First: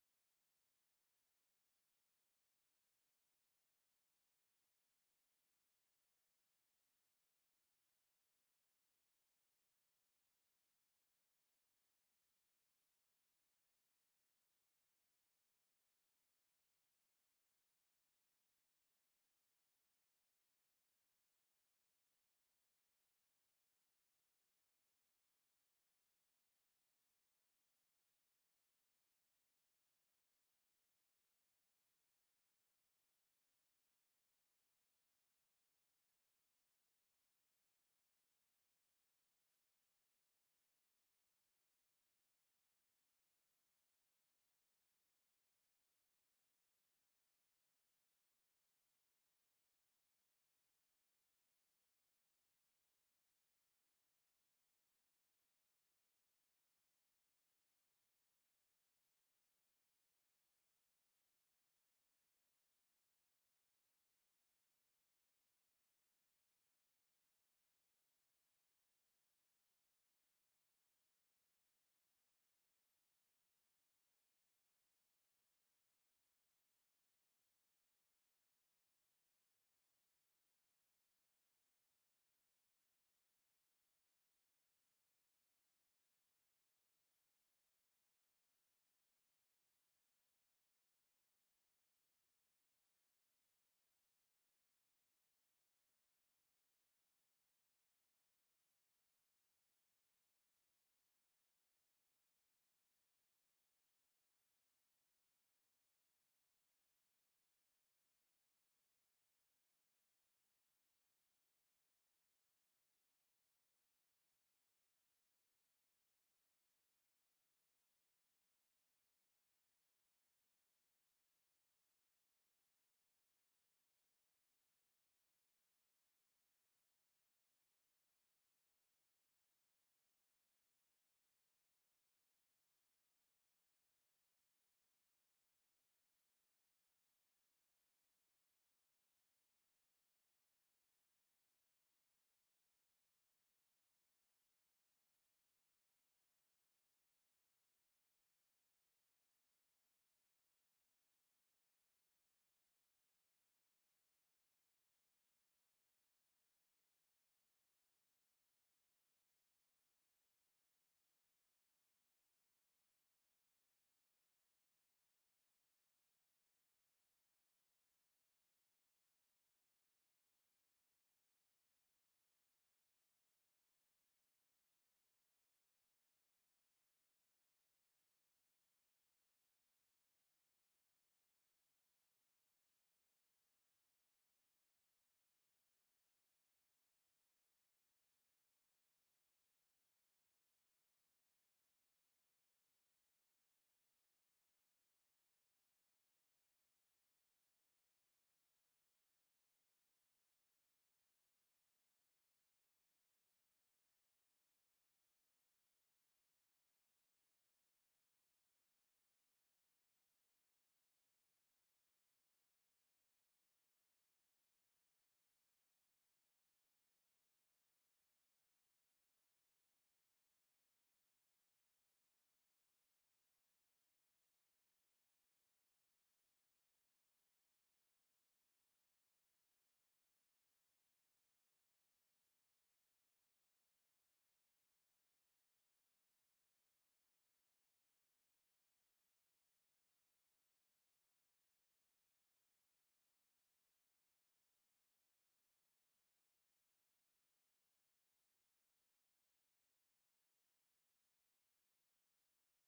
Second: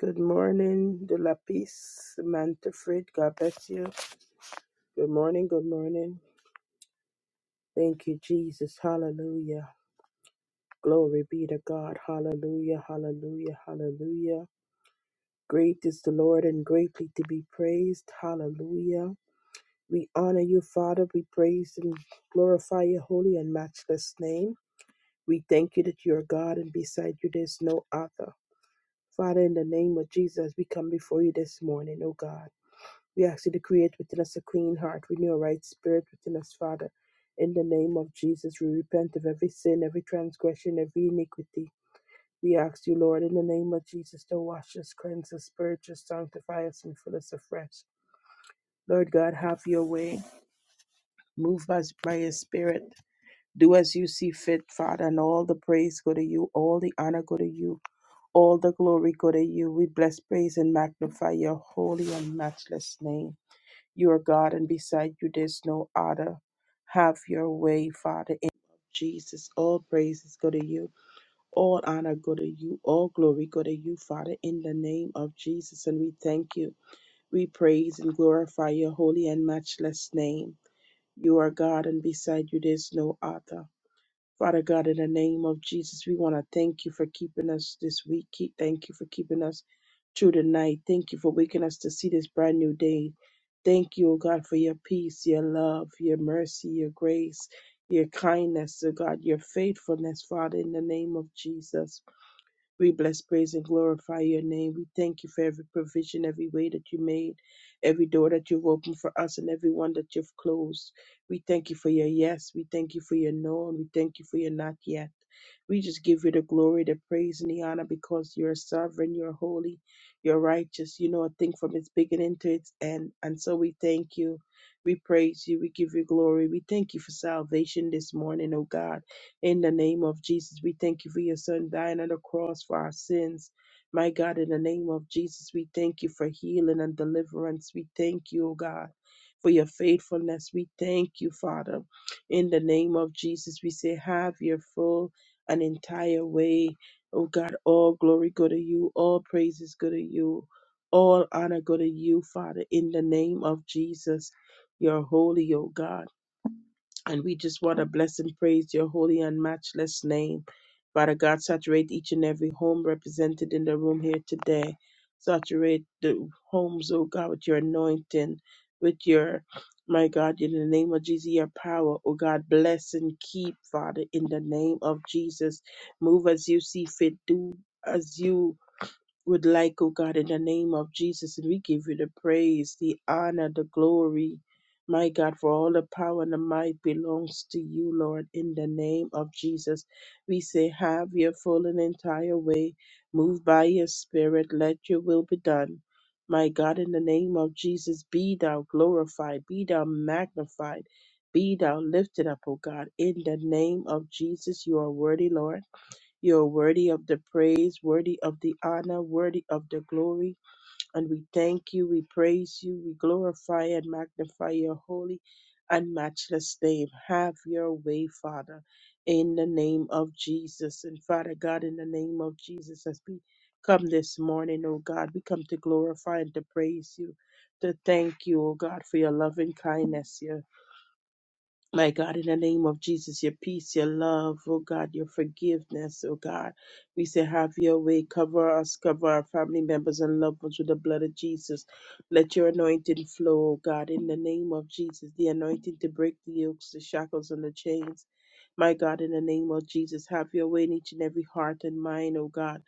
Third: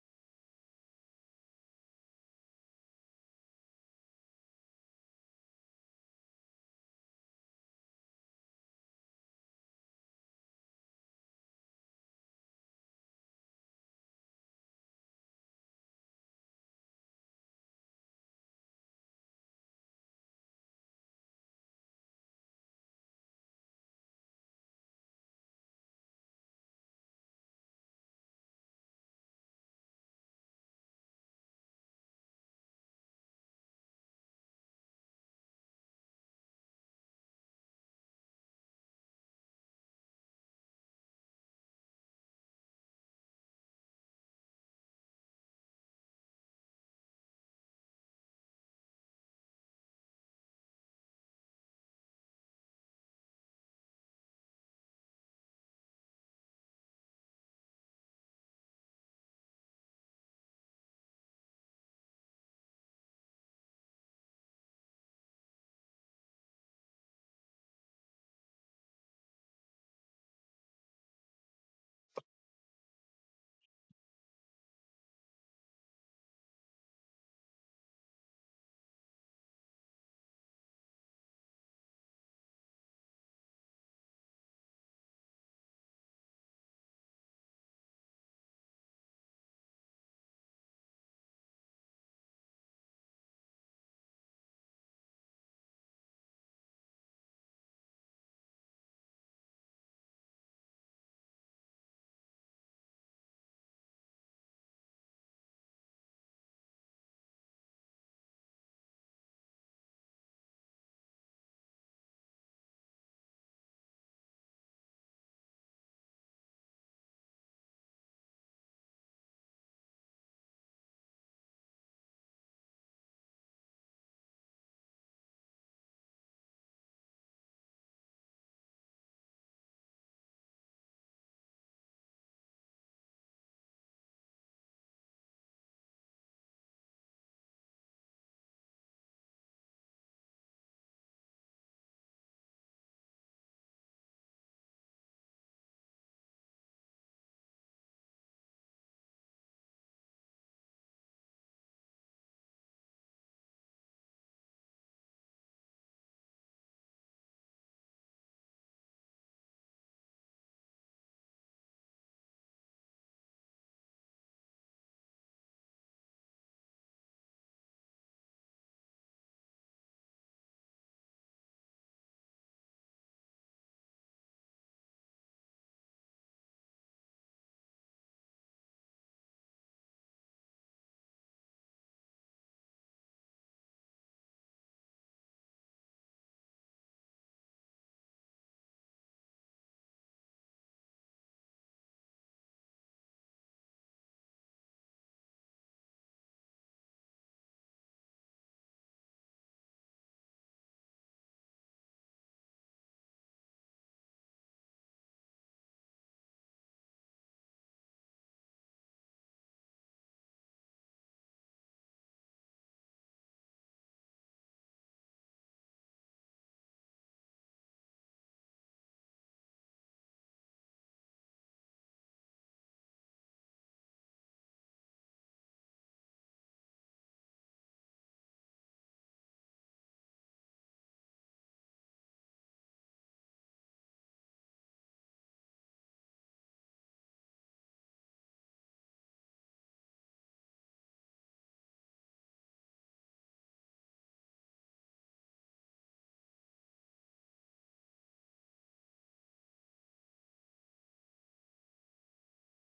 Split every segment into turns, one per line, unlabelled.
Good morning, De La Peace, Mantafrid. God bless you. Good morning, good morning. Thank you, Jesus. Hallelujah. Glory be to God. Hallelujah, hallelujah, hallelujah. Great is the Lord and greatly to be praised. Hallelujah. We honor you, Father. We praise and glorify your holy and matchless name. We thank you that you are God and beside you there's no other. Father, in the name of Jesus, we come before you this morning, oh God. We ask you to create within us a clean heart, renew a right spirit within us, Father. In the name of Jesus, we repent of every sin, every transgression, every iniquity. We ask you, Lord, in the name of Jesus, to wash us, cleanse us, purge us, sanctify us, and fill us afresh. Lord God, have your way. Move us by your Spirit. Do as you see fit, Father, and all the praise go to you, all the honor go to you, all the glory go to you. We bless, praise, and magnify your holy and matchless name. You are God, and beside you there's no other. Have your way, Father. In Jesus, all praises go to you. All honor go to you. All glory go to you, Father, in the name of Jesus. And we thank you. We praise and glorify your holy and matchless name. You are God, and beside you there's no other. Father God, in the name of Jesus, we want to thank you for keeping us this week. Keep- Thank you for keeping us through the night. Thank you for waking us to see this brand new day. Thank you, O God, for your peace, your love, your mercy, your grace, your kindness, O God, your faithfulness, Father, in the name of Jesus. We bless, praise, and glorify your name. We thank you for every provision, every way that you made, every door that you've opened for us, and every one that you've closed. We thank you for your yes. We thank you for your no, and we thank you for your not yet. We just give you the glory, the praise, and the honor because you're sovereign, you're holy, you're righteous. You know a thing from its beginning to its end. And so we thank you. We praise you. We give you glory. We thank you for salvation this morning, oh God. In the name of Jesus, we thank you for your son dying on the cross for our sins. My God, in the name of Jesus, we thank you for healing and deliverance. We thank you, oh God, for your faithfulness. We thank you, Father. In the name of Jesus, we say, have your full and entire way. Oh God, all glory go to you, all praises go to you, all honor go to you, Father, in the name of Jesus. You're holy, oh God. And we just want to bless and praise your holy and matchless name. Father God, saturate each and every home represented in the room here today. Saturate the homes, oh God, with your anointing, with your, my God, in the name of Jesus, your power. Oh God, bless and keep, Father, in the name of Jesus. Move as you see fit. Do as you would like, oh God, in the name of Jesus. And we give you the praise, the honor, the glory. My God, for all the power and the might belongs to you, Lord, in the name of Jesus. We say, have your full and entire way. Move by your spirit. Let your will be done. My God, in the name of Jesus, be thou glorified, be thou magnified, be thou lifted up, O God. In the name of Jesus, you are worthy, Lord. You're worthy of the praise, worthy of the honor, worthy of the glory. And we thank you, we praise you, we glorify and magnify your holy and matchless name. Have your way, Father, in the name of Jesus. And Father God, in the name of Jesus, as we come this morning, oh God, we come to glorify and to praise you, to thank you, oh God, for your loving kindness, your my God, in the name of Jesus, your peace, your love, oh God, your forgiveness, oh God. We say, have your way. Cover us, cover our family members and loved ones with the blood of Jesus. Let your anointing flow, oh God, in the name of Jesus. The anointing to break the yokes, the shackles, and the chains. My God, in the name of Jesus, have your way in each and every heart and mind, oh God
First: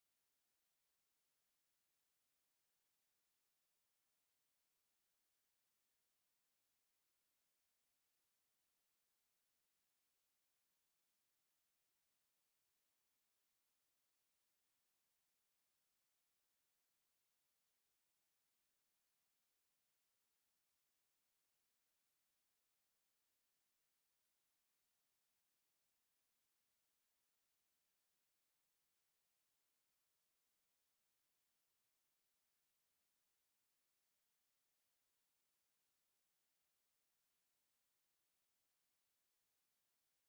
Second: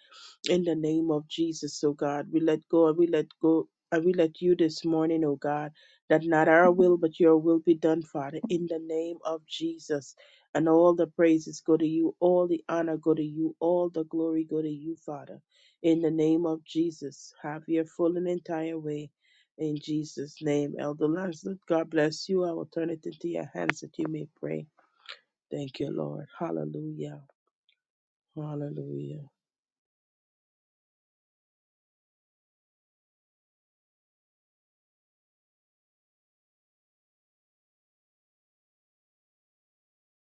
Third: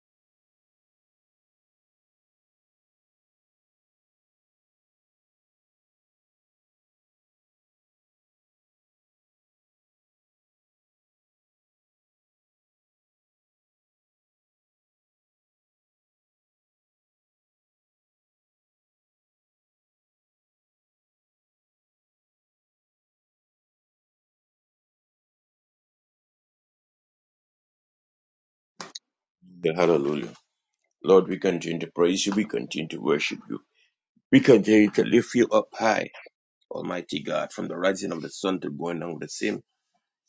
in the name of Jesus, O God. We let go and we let go and we let you this morning, O God, that not our will but your will be done, Father, in the name of Jesus. And all the praises go to you, all the honor go to you, all the glory go to you, Father. In the name of Jesus, have your full and entire way. In Jesus' name, Elder Lancelot, God bless you. I will turn it into your hands that you may pray. Thank you, Lord. Hallelujah. Hallelujah.
Hallelujah. Hallelujah. Lord, we continue to praise you. We continue to worship you. We continue to lift you up high, Almighty God, from the rising of the sun to going down of the same.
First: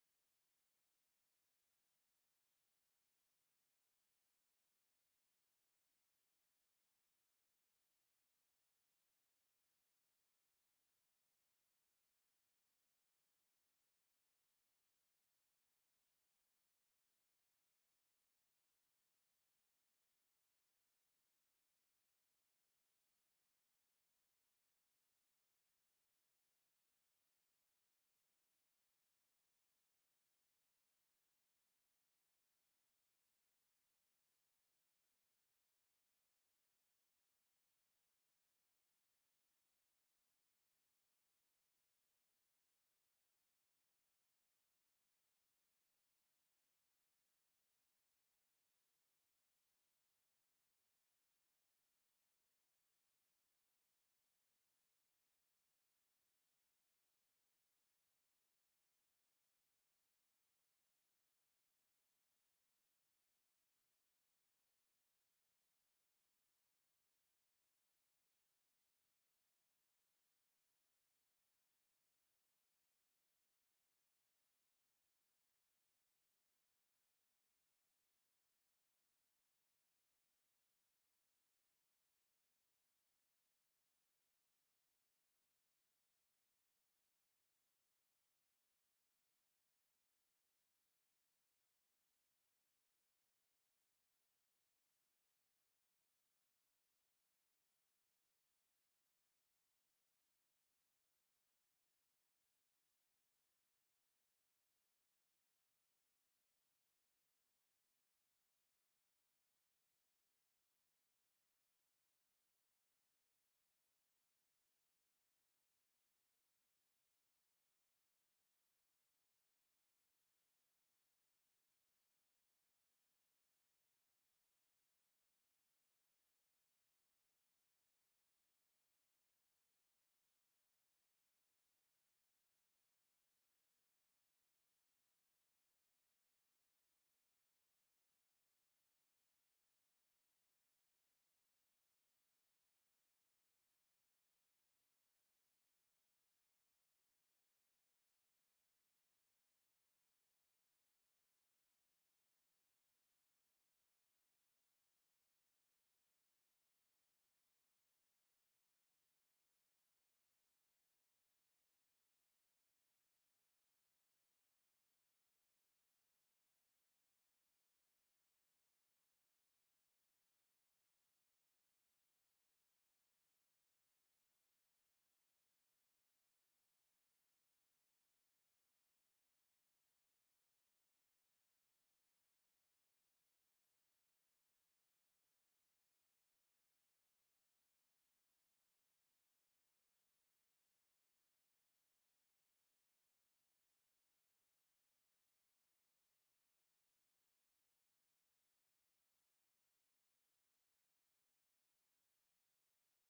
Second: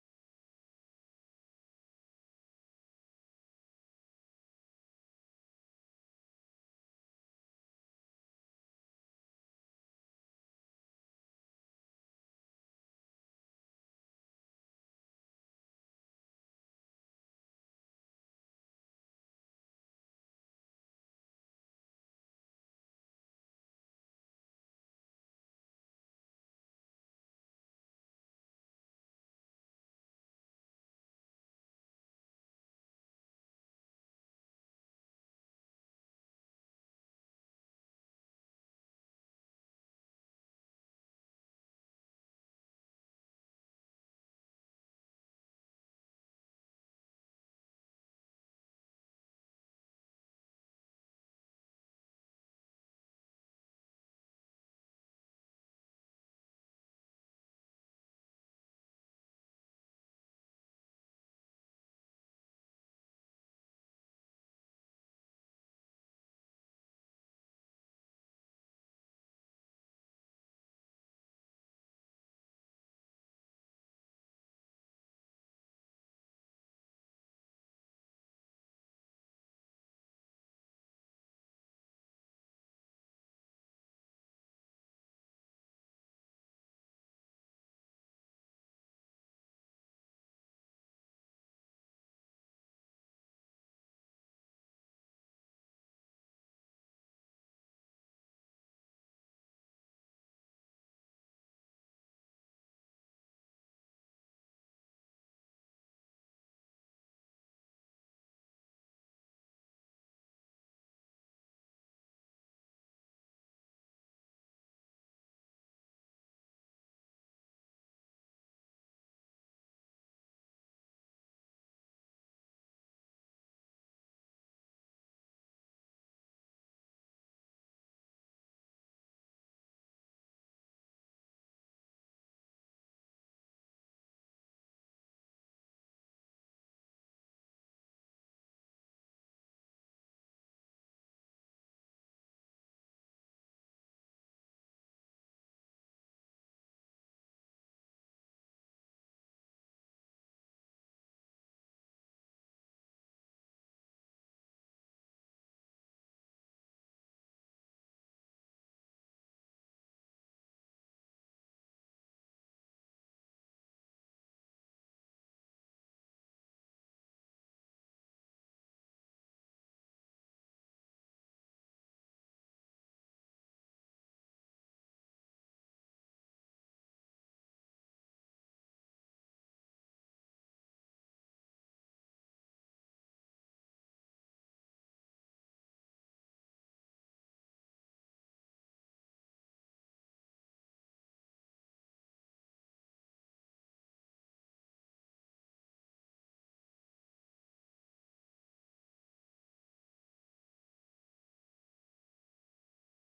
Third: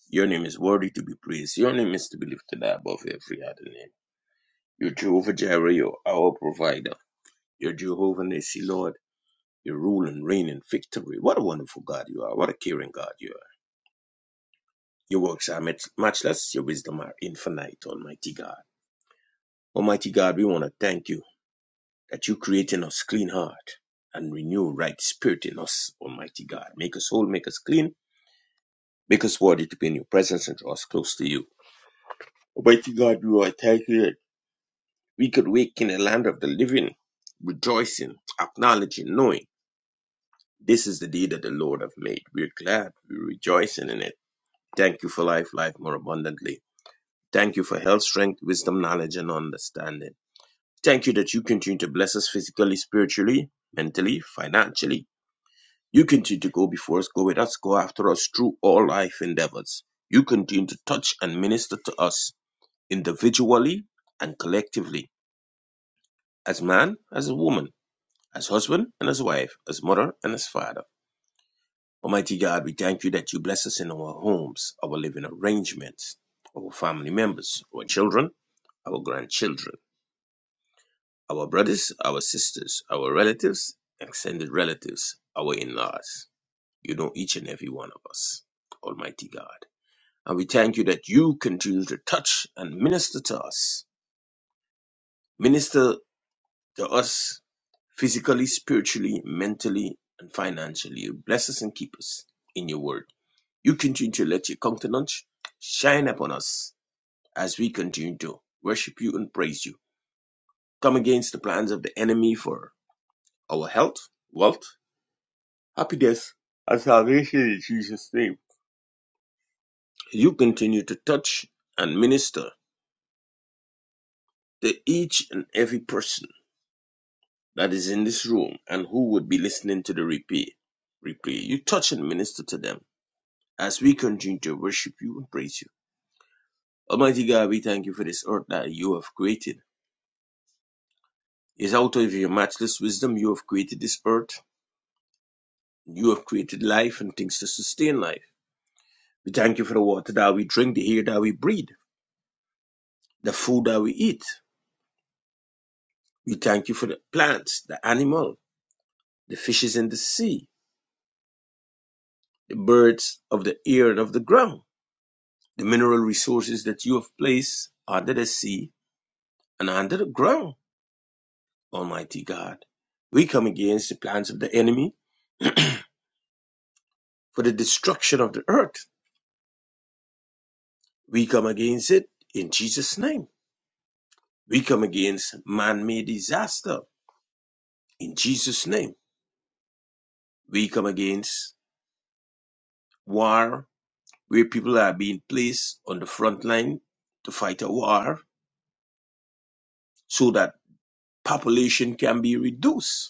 Your name is worthy to be praised. Your name is to be lifted above every other name. You're Jehovah Jireh, you're our provider. You're Jehovah Nissi, Lord. You rule and reign in victory. What a wonderful God you are. What a caring God you are. Your works are much matchless. Your wisdom are infinite, Almighty God. Almighty God, we want to thank you. that you create in us clean heart and renew right spirit in us, Almighty God. Make us whole, make us clean, make us worthy to be in your presence and draw us close to you. Almighty God, we are thankful that we could wake in the land of the living, rejoicing, acknowledging, knowing this is the day that the Lord have made. We're glad, we're rejoicing in it. Thank you for life, life more abundantly. Thank you for health, strength, wisdom, knowledge, and understanding. Thank you that you continue to bless us physically, spiritually, mentally, financially, You continue to go before us, go with us, go after us through all life endeavors. You continue to touch and minister to us individually and collectively, as man, as a woman, as husband and as wife, as mother and as father. Almighty God, we thank you that you bless us in our homes, our living arrangements, our family members, our children, our grandchildren, our brothers, our sisters, our relatives, extended relatives, our in laws. You know each and every one of us, Almighty God. And we thank you that you continue to touch and minister to us. Minister to us physically, spiritually, mentally, and financially. You bless us and keep us in your word. You continue to let your countenance shine upon us as we continue to worship you and praise you. Come against the plans of the enemy for our health, wealth, happiness, and salvation in Jesus' name. You continue to touch and minister to each and every person that is in this room and who would be listening to the replay. Replay. You touch and minister to them as we continue to worship you and praise you. Almighty God, we thank you for this earth that you have created. It's out of your matchless wisdom you have created this earth. You have created life and things to sustain life. We thank you for the water that we drink, the air that we breathe, the food that we eat. We thank you for the plants, the animal, the fishes in the sea, the birds of the air and of the ground. The mineral resources that you have placed under the sea and under the ground, Almighty God. We come against the plans of the enemy for the destruction of the earth. We come against it in Jesus' name. We come against man made disaster in Jesus' name. We come against war where people are being placed on the front line to fight a war so that population can be reduced.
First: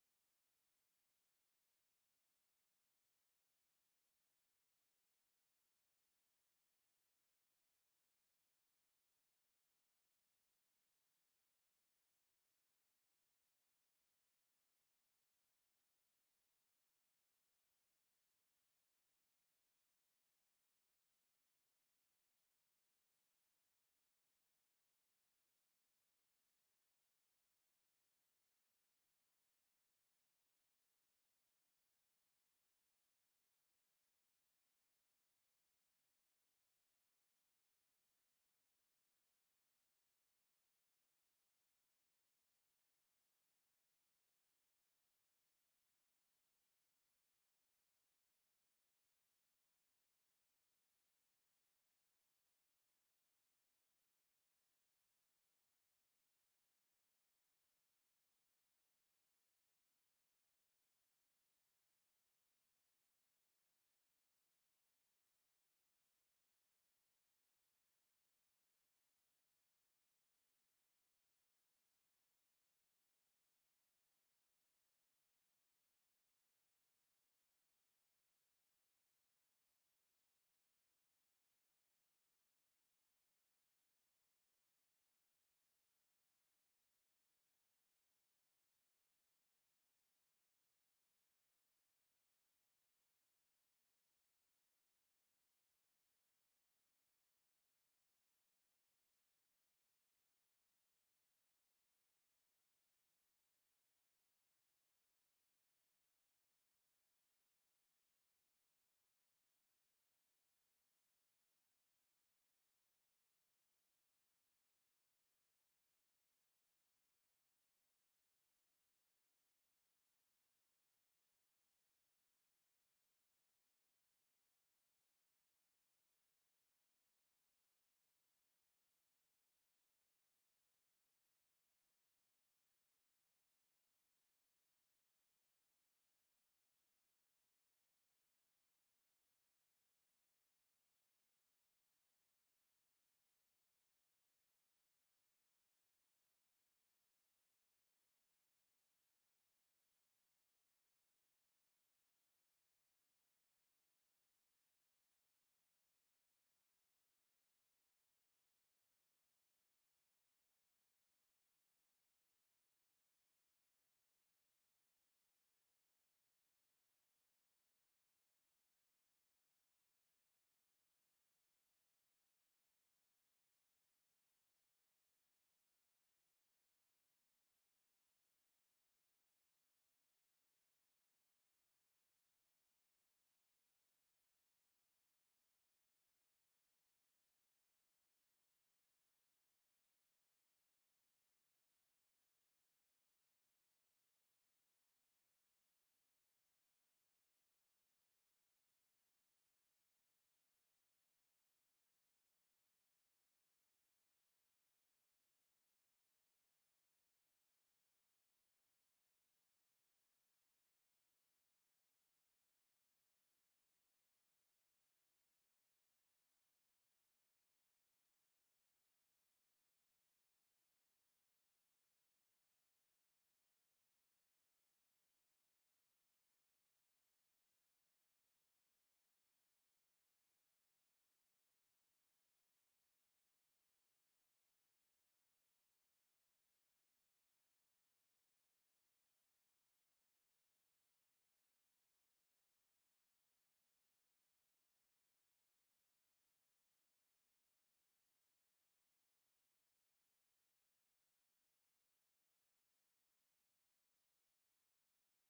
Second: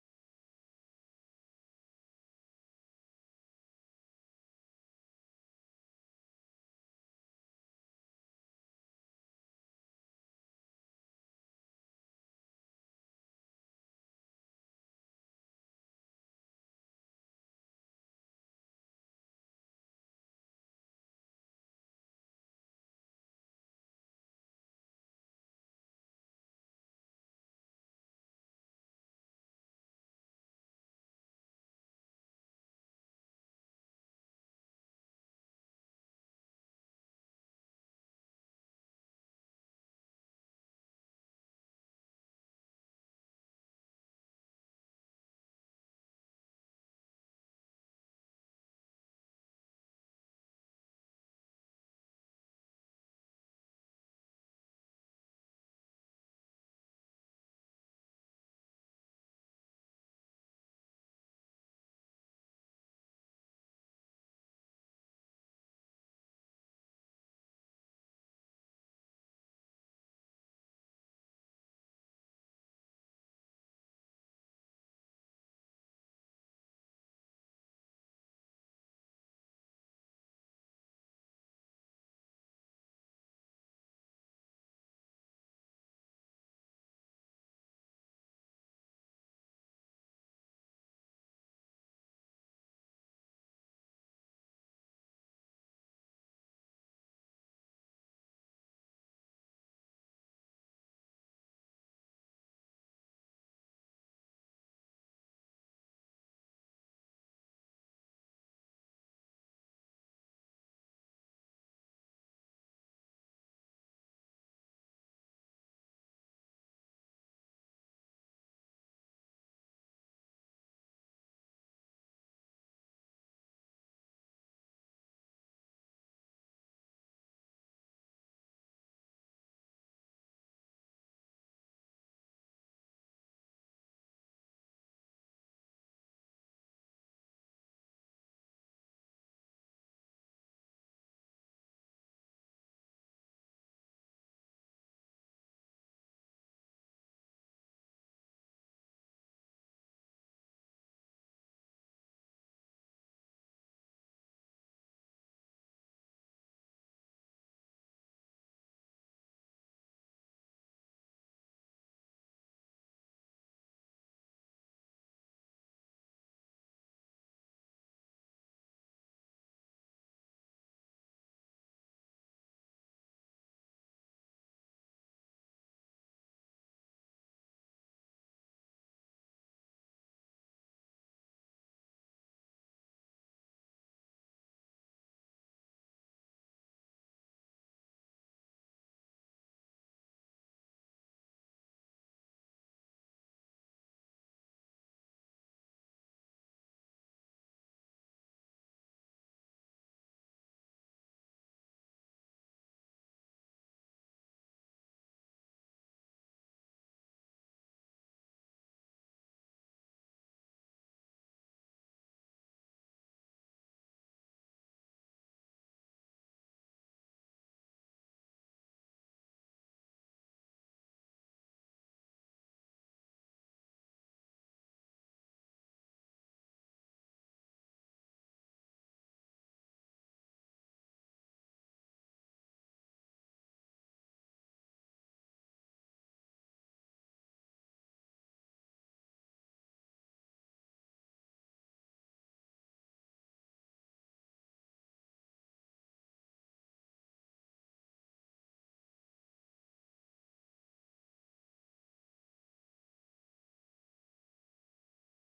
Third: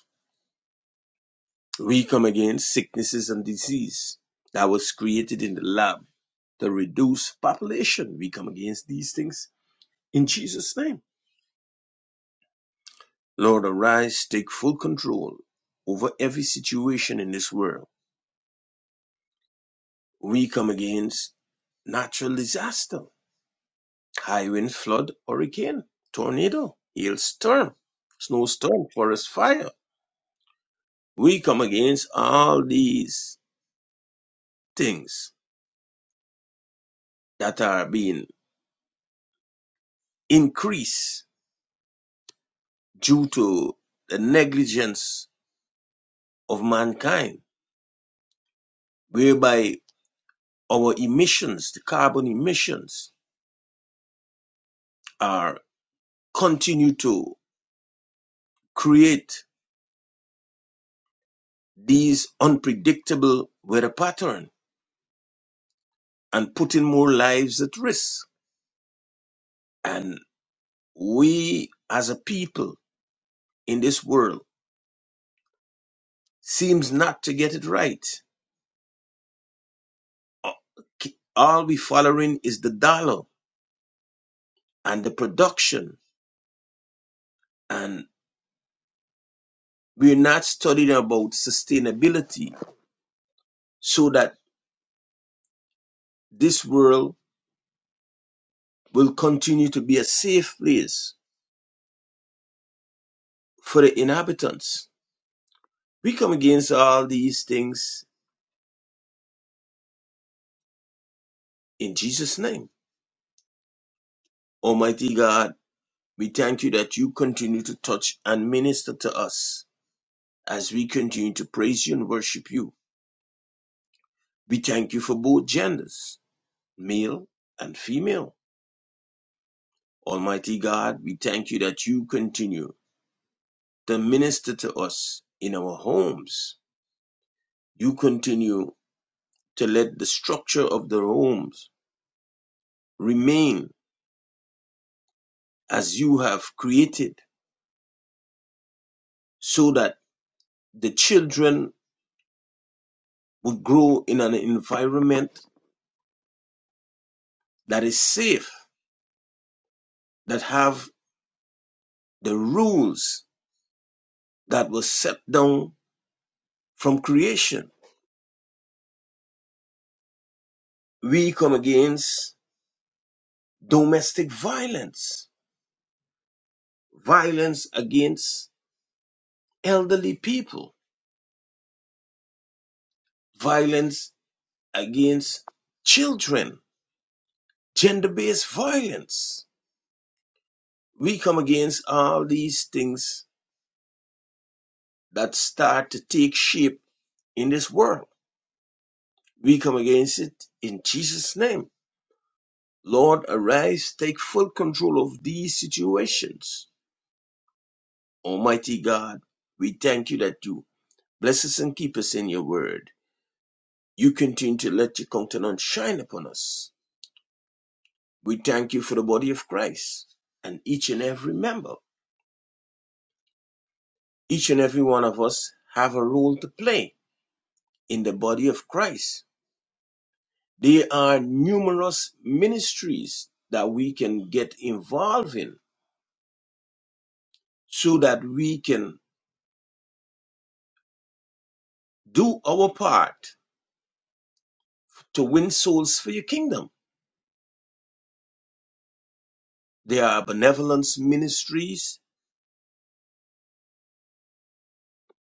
We come against sicknesses and disease that was created in the lab to reduce population. We come against these things in Jesus' name. Lord, arise, take full control over every situation in this world. We come against natural disaster, high wind, flood, hurricane, tornado, hailstorm, snowstorm, forest fire. We come against all these things that are being increased due to the negligence of mankind, whereby our emissions, the carbon emissions, are continue to create these unpredictable weather pattern and putting more lives at risk. And we as a people in this world seems not to get it right. All we following is the dollar and the production and we're not studying about sustainability so that this world will continue to be a safe place for the inhabitants. We come against all these things in Jesus' name. Almighty God, we thank you that you continue to touch and minister to us as we continue to praise you and worship you. We thank you for both genders, male and female. Almighty God, we thank you that you continue to minister to us in our homes. You continue to let the structure of their homes remain as you have created so that the children will grow in an environment that is safe, that have the rules that were set down from creation. We come against domestic violence, violence against elderly people, violence against children, gender based violence we come against all these things that start to take shape in this world. We come against it in Jesus' name. Lord, arise, take full control of these situations. Almighty God, we thank you that you bless us and keep us in your word. You continue to let your countenance shine upon us. We thank you for the body of Christ and each and every member. Each and every one of us have a role to play in the body of Christ There are numerous ministries that we can get involved in so that we can do our part to win souls for your kingdom. There are benevolence ministries,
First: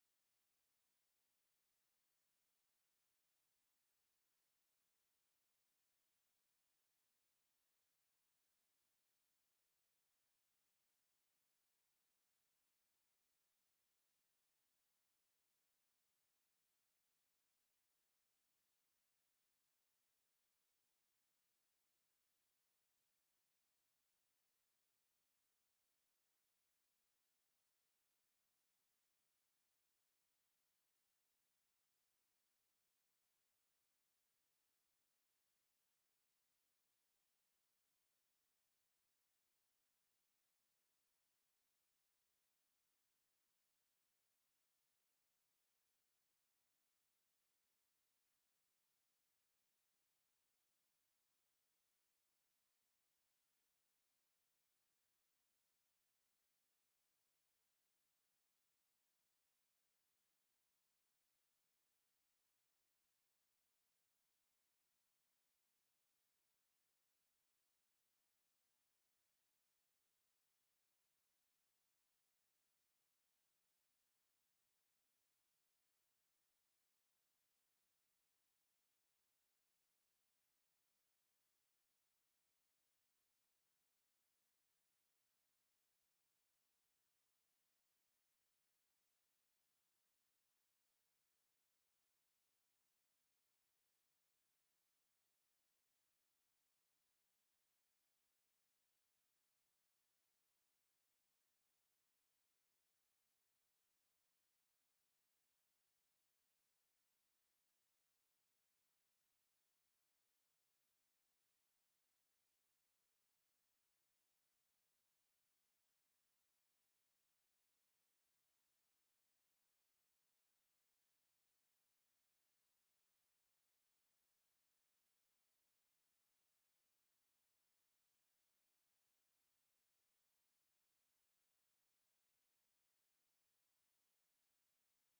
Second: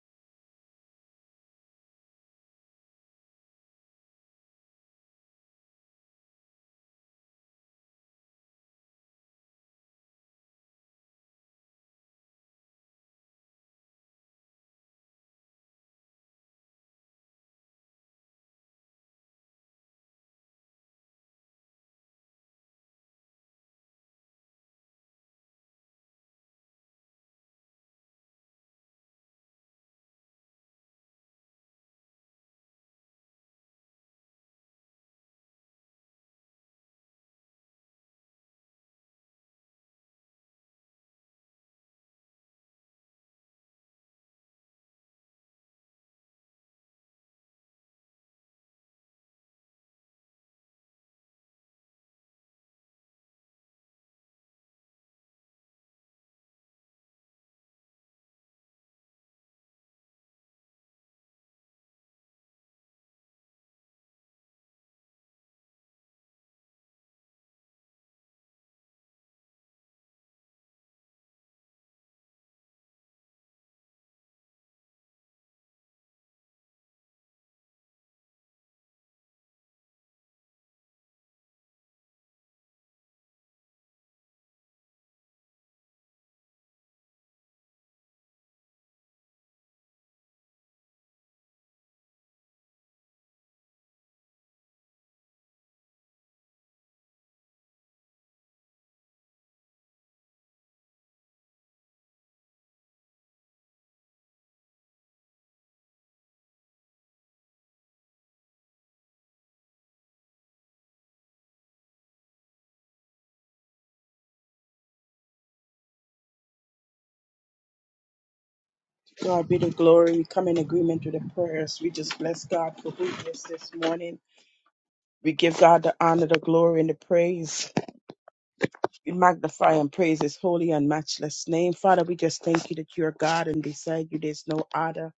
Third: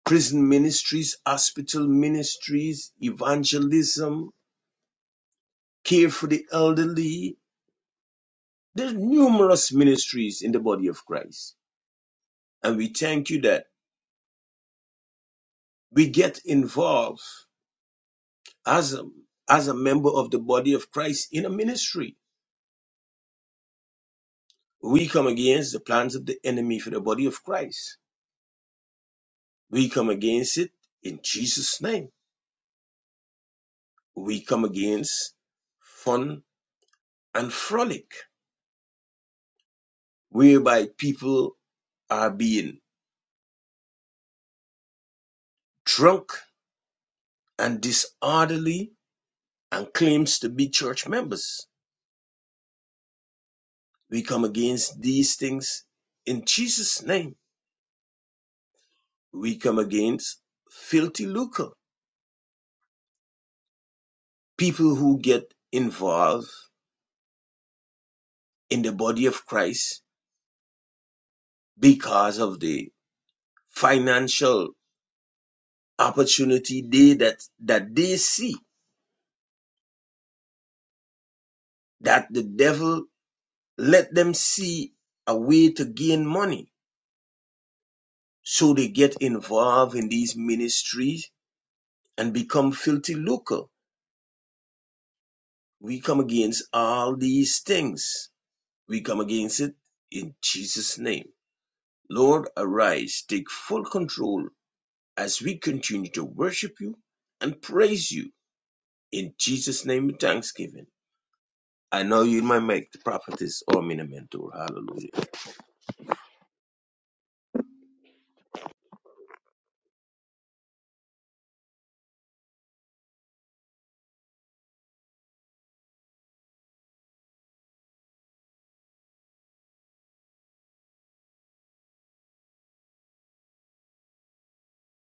prison ministries, hospital ministries, evangelism, care for the elderly. There are numerous ministries in the body of Christ. And we thank you that we get involved as a, as a member of the body of Christ in a ministry We come against the plans of the enemy for the body of Christ. We come against it in Jesus' name. We come against fun and frolic, whereby people are being drunk and disorderly and claims to be church members. We come against these things in Jesus' name. We come against filthy lucre, people who get involved in the body of Christ because of the financial opportunity they that that they see that the devil let them see a way to gain money so they get involved in these ministries and become filthy lucre we come against all these things we come against it in jesus name lord arise take full control as we continue to worship you and praise you in jesus name with thanksgiving I know you might make the prophetess or mentor. Hallelujah.
God be the glory. We come in agreement with the prayers. We just bless God for who He is this morning. We give God the honor, the glory, and the praise. We magnify and praise His holy and matchless name. Father, we just thank you that you are God and beside you there's no other.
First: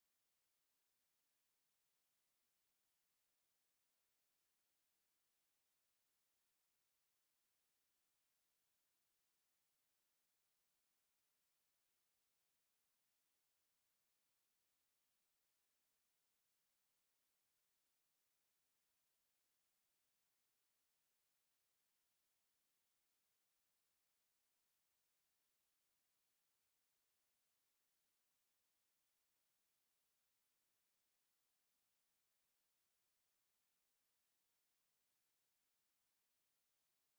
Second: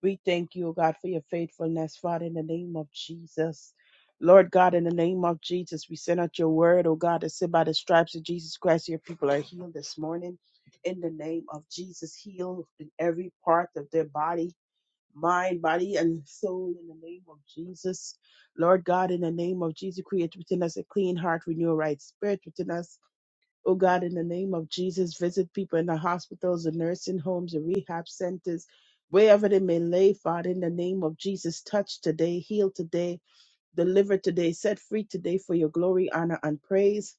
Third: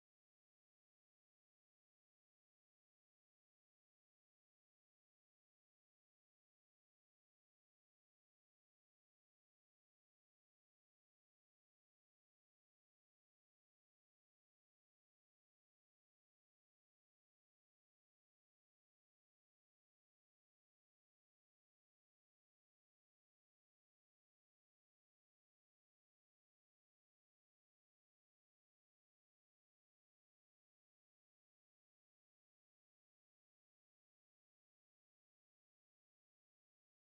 We thank you, O God, for your faithfulness, Father, in the name of Jesus. Lord God, in the name of Jesus, we send out your word, O God, to say by the stripes of Jesus Christ, your people are healed this morning. In the name of Jesus, heal in every part of their body mind, body, and soul in the name of Jesus. Lord God, in the name of Jesus, create within us a clean heart, renew a right spirit within us. Oh God, in the name of Jesus, visit people in the hospitals, the nursing homes, the rehab centers, wherever they may lay, Father, in the name of Jesus, touch today, heal today, deliver today, set free today for your glory, honor, and praise.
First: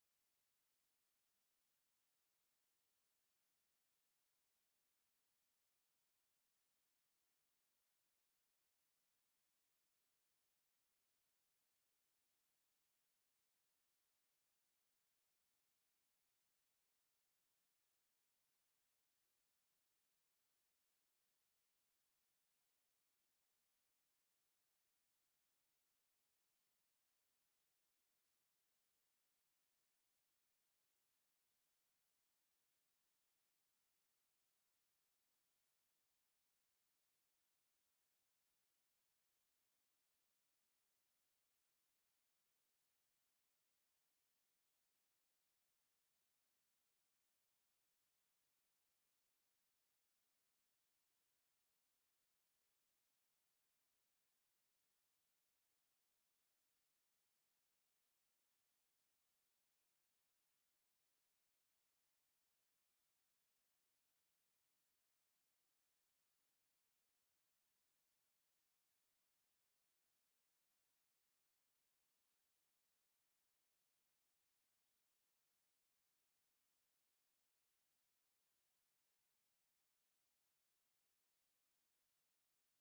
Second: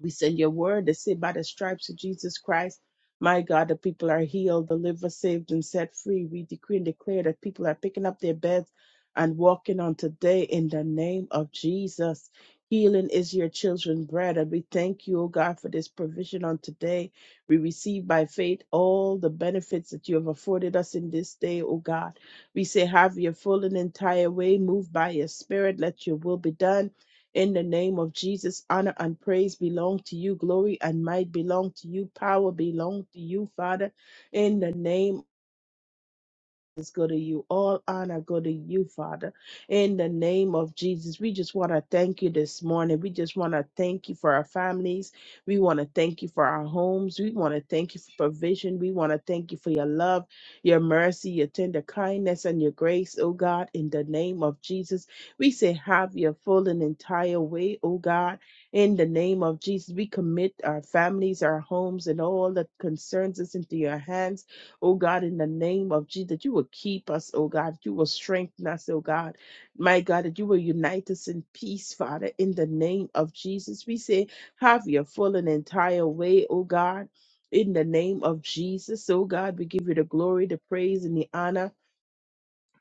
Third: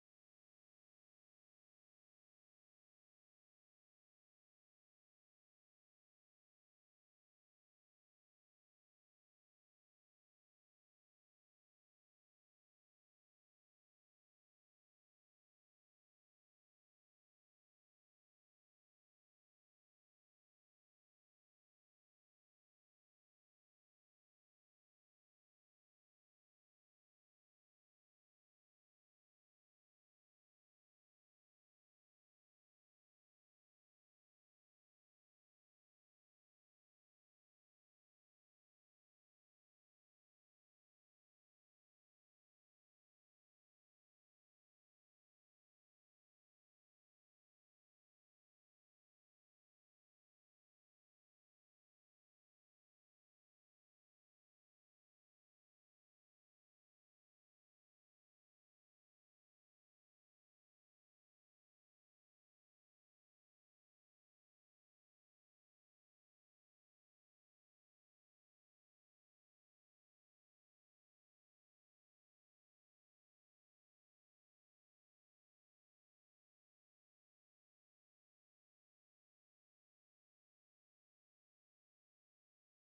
We send your word to say by the stripes of Jesus Christ, my God, the people are healed, delivered, saved, and set free. We decree and declare that people are picking up their beds and walking on today in the name of Jesus. Healing is your children's bread, and we thank you, O God, for this provision on today. We receive by faith all the benefits that you have afforded us in this day, O God. We say, Have your full and entire way, move by your spirit, let your will be done in the name of Jesus, honor and praise belong to you. Glory and might belong to you. Power belong to you, Father. In the name is go to you. All honor go to you, Father. In the name of Jesus, we just want to thank you this morning. We just want to thank you for our families. We want to thank you for our homes. We want to thank you for provision. We want to thank you for your love, your mercy, your tender kindness, and your grace, oh God. In the name of Jesus, we say, have your full and entire way, oh God. In the name of Jesus, we commit our families, our homes, and all that concerns us into your hands oh God, in the name of Jesus, that you will keep us, oh God, that you will strengthen us, oh God, my God, that you will unite us in peace, Father, in the name of Jesus. We say, have your full and entire way, oh God. In the name of Jesus, oh God, we give you the glory, the praise, and the honor.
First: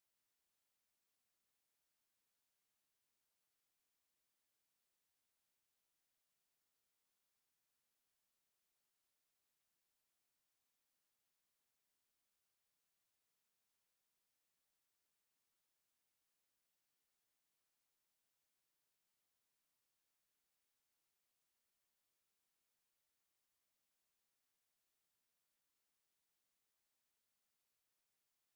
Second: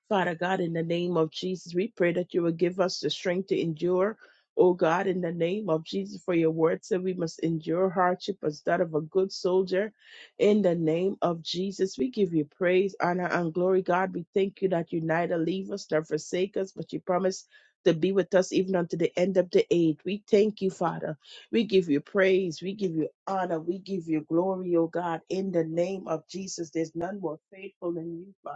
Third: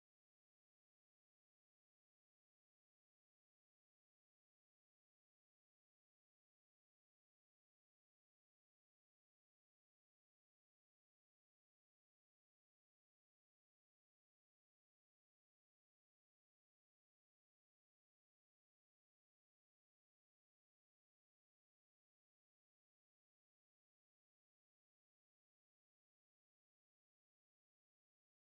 Father God, in the name of Jesus, we pray that you will give us the strength to endure. Oh God, in the name of Jesus, for your word said we must endure hardship as that of a good soldier. In the name of Jesus, we give you praise, honor, and glory. God, we thank you that you neither leave us nor forsake us, but you promise to be with us even unto the end of the age. We thank you, Father. We give you praise. We give you honor. We give you glory, oh God, in the name of Jesus. There's none more faithful than you, Father.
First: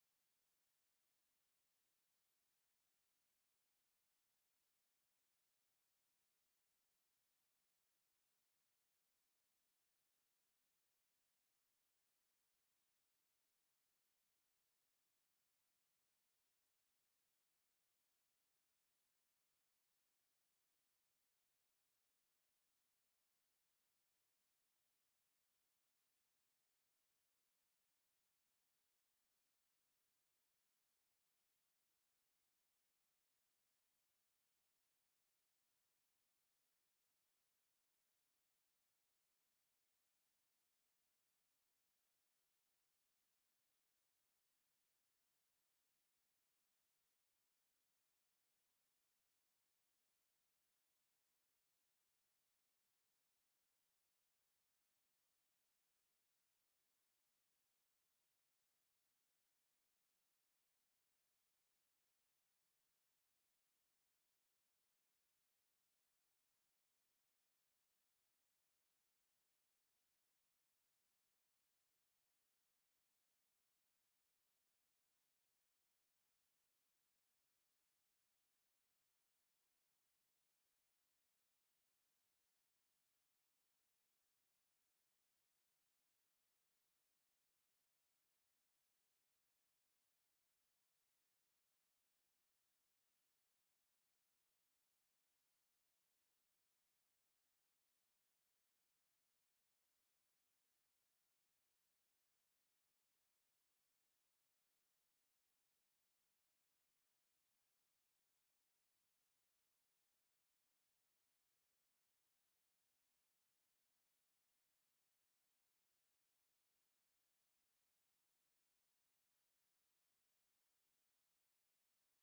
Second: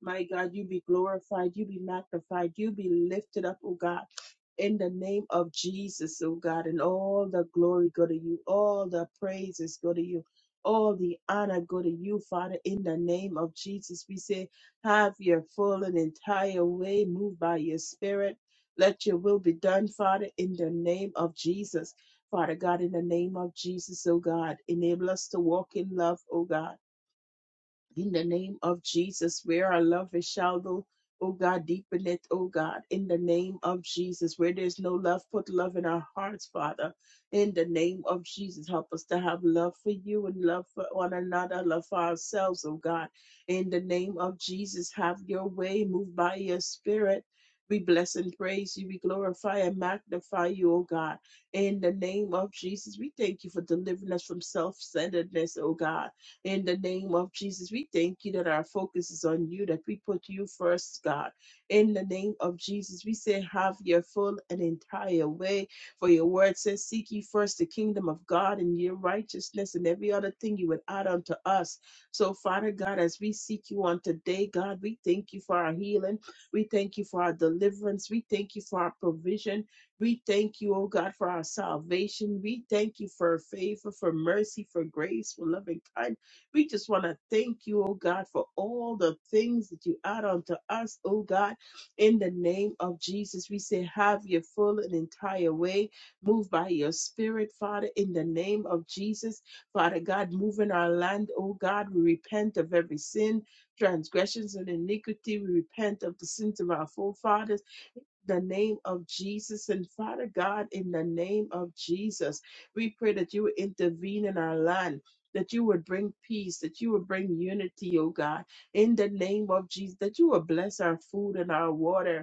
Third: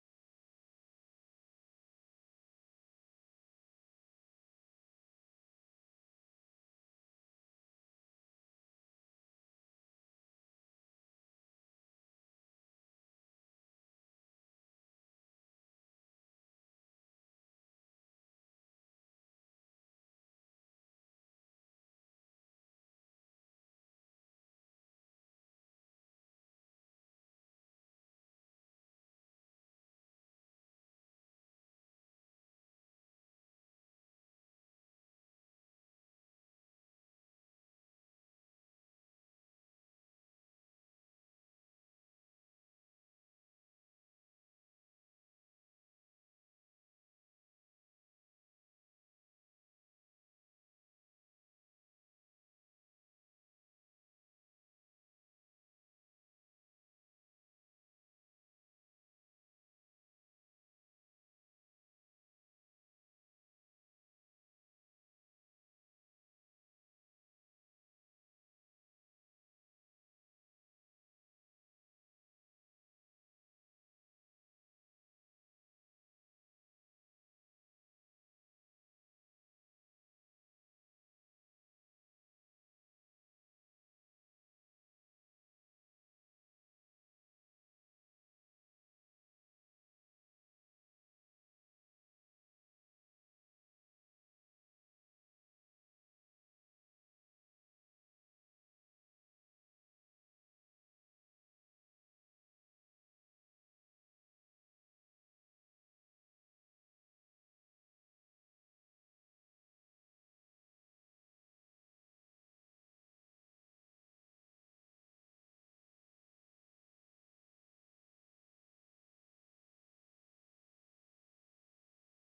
My God, you be glorified, you be magnified, you be lifted up, oh God. In the name of Jesus, oh God, and all the glory go to you, all the praises go to you, all the honor go to you, Father. In the name of Jesus, we say, have your full and entire way, moved by your spirit. Let your will be done, Father, in the name of Jesus. Father God, in the name of Jesus, oh God, enable us to walk in love, oh God in the name of Jesus, where our love is shallow, oh God, deepen it, oh God, in the name of Jesus, where there's no love, put love in our hearts, Father, in the name of Jesus, help us to have love for you and love for one another, love for ourselves, oh God, in the name of Jesus, have your way, move by your spirit. We bless and praise you. We glorify and magnify you, oh God. In the name of Jesus, we thank you for delivering us from self centeredness, oh God in the name of Jesus, we thank you that our focus is on you, that we put you first, God. In the name of Jesus, we say, have your full and entire way. For your word says, seek ye first the kingdom of God and your righteousness and every other thing you would add unto us. So, Father God, as we seek you on today, God, we thank you for our healing. We thank you for our deliverance. We thank you for our provision. We thank you, oh God, for our salvation. We thank you for favor, for mercy, for grace, for loving kindness. We just want to thank you, oh God, for all the things that you add unto us, oh God. In the name of Jesus, we say, have your full and entire way. Move by your spirit, Father, in the name of Jesus. Father God, move in our land, oh God. We repent of every sin, transgressions, and iniquity. We repent of the sins of our forefathers the name of Jesus. And Father God, in the name of Jesus, we pray that you would intervene in our land. That you would bring peace, that you would bring unity, oh God, in the name of Jesus, that you would bless our food and our water,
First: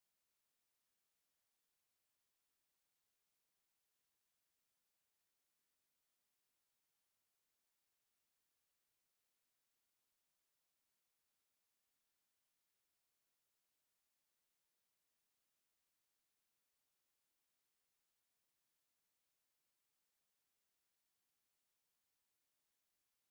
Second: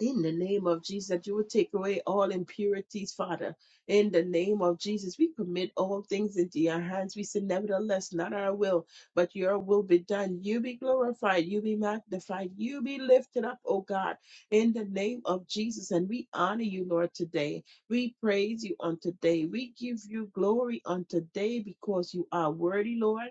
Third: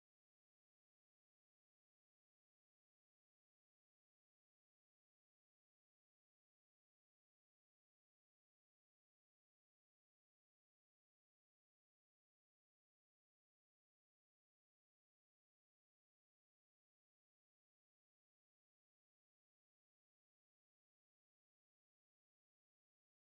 in the name of Jesus, that you would take away all impurities, Father. In the name of Jesus, we commit all things into your hands. We say, nevertheless, not our will, but your will be done. You be glorified, you be magnified, you be lifted up, O God, in the name of Jesus. And we honor you, Lord, today. We praise you on today. We give you glory on today because you are worthy, Lord.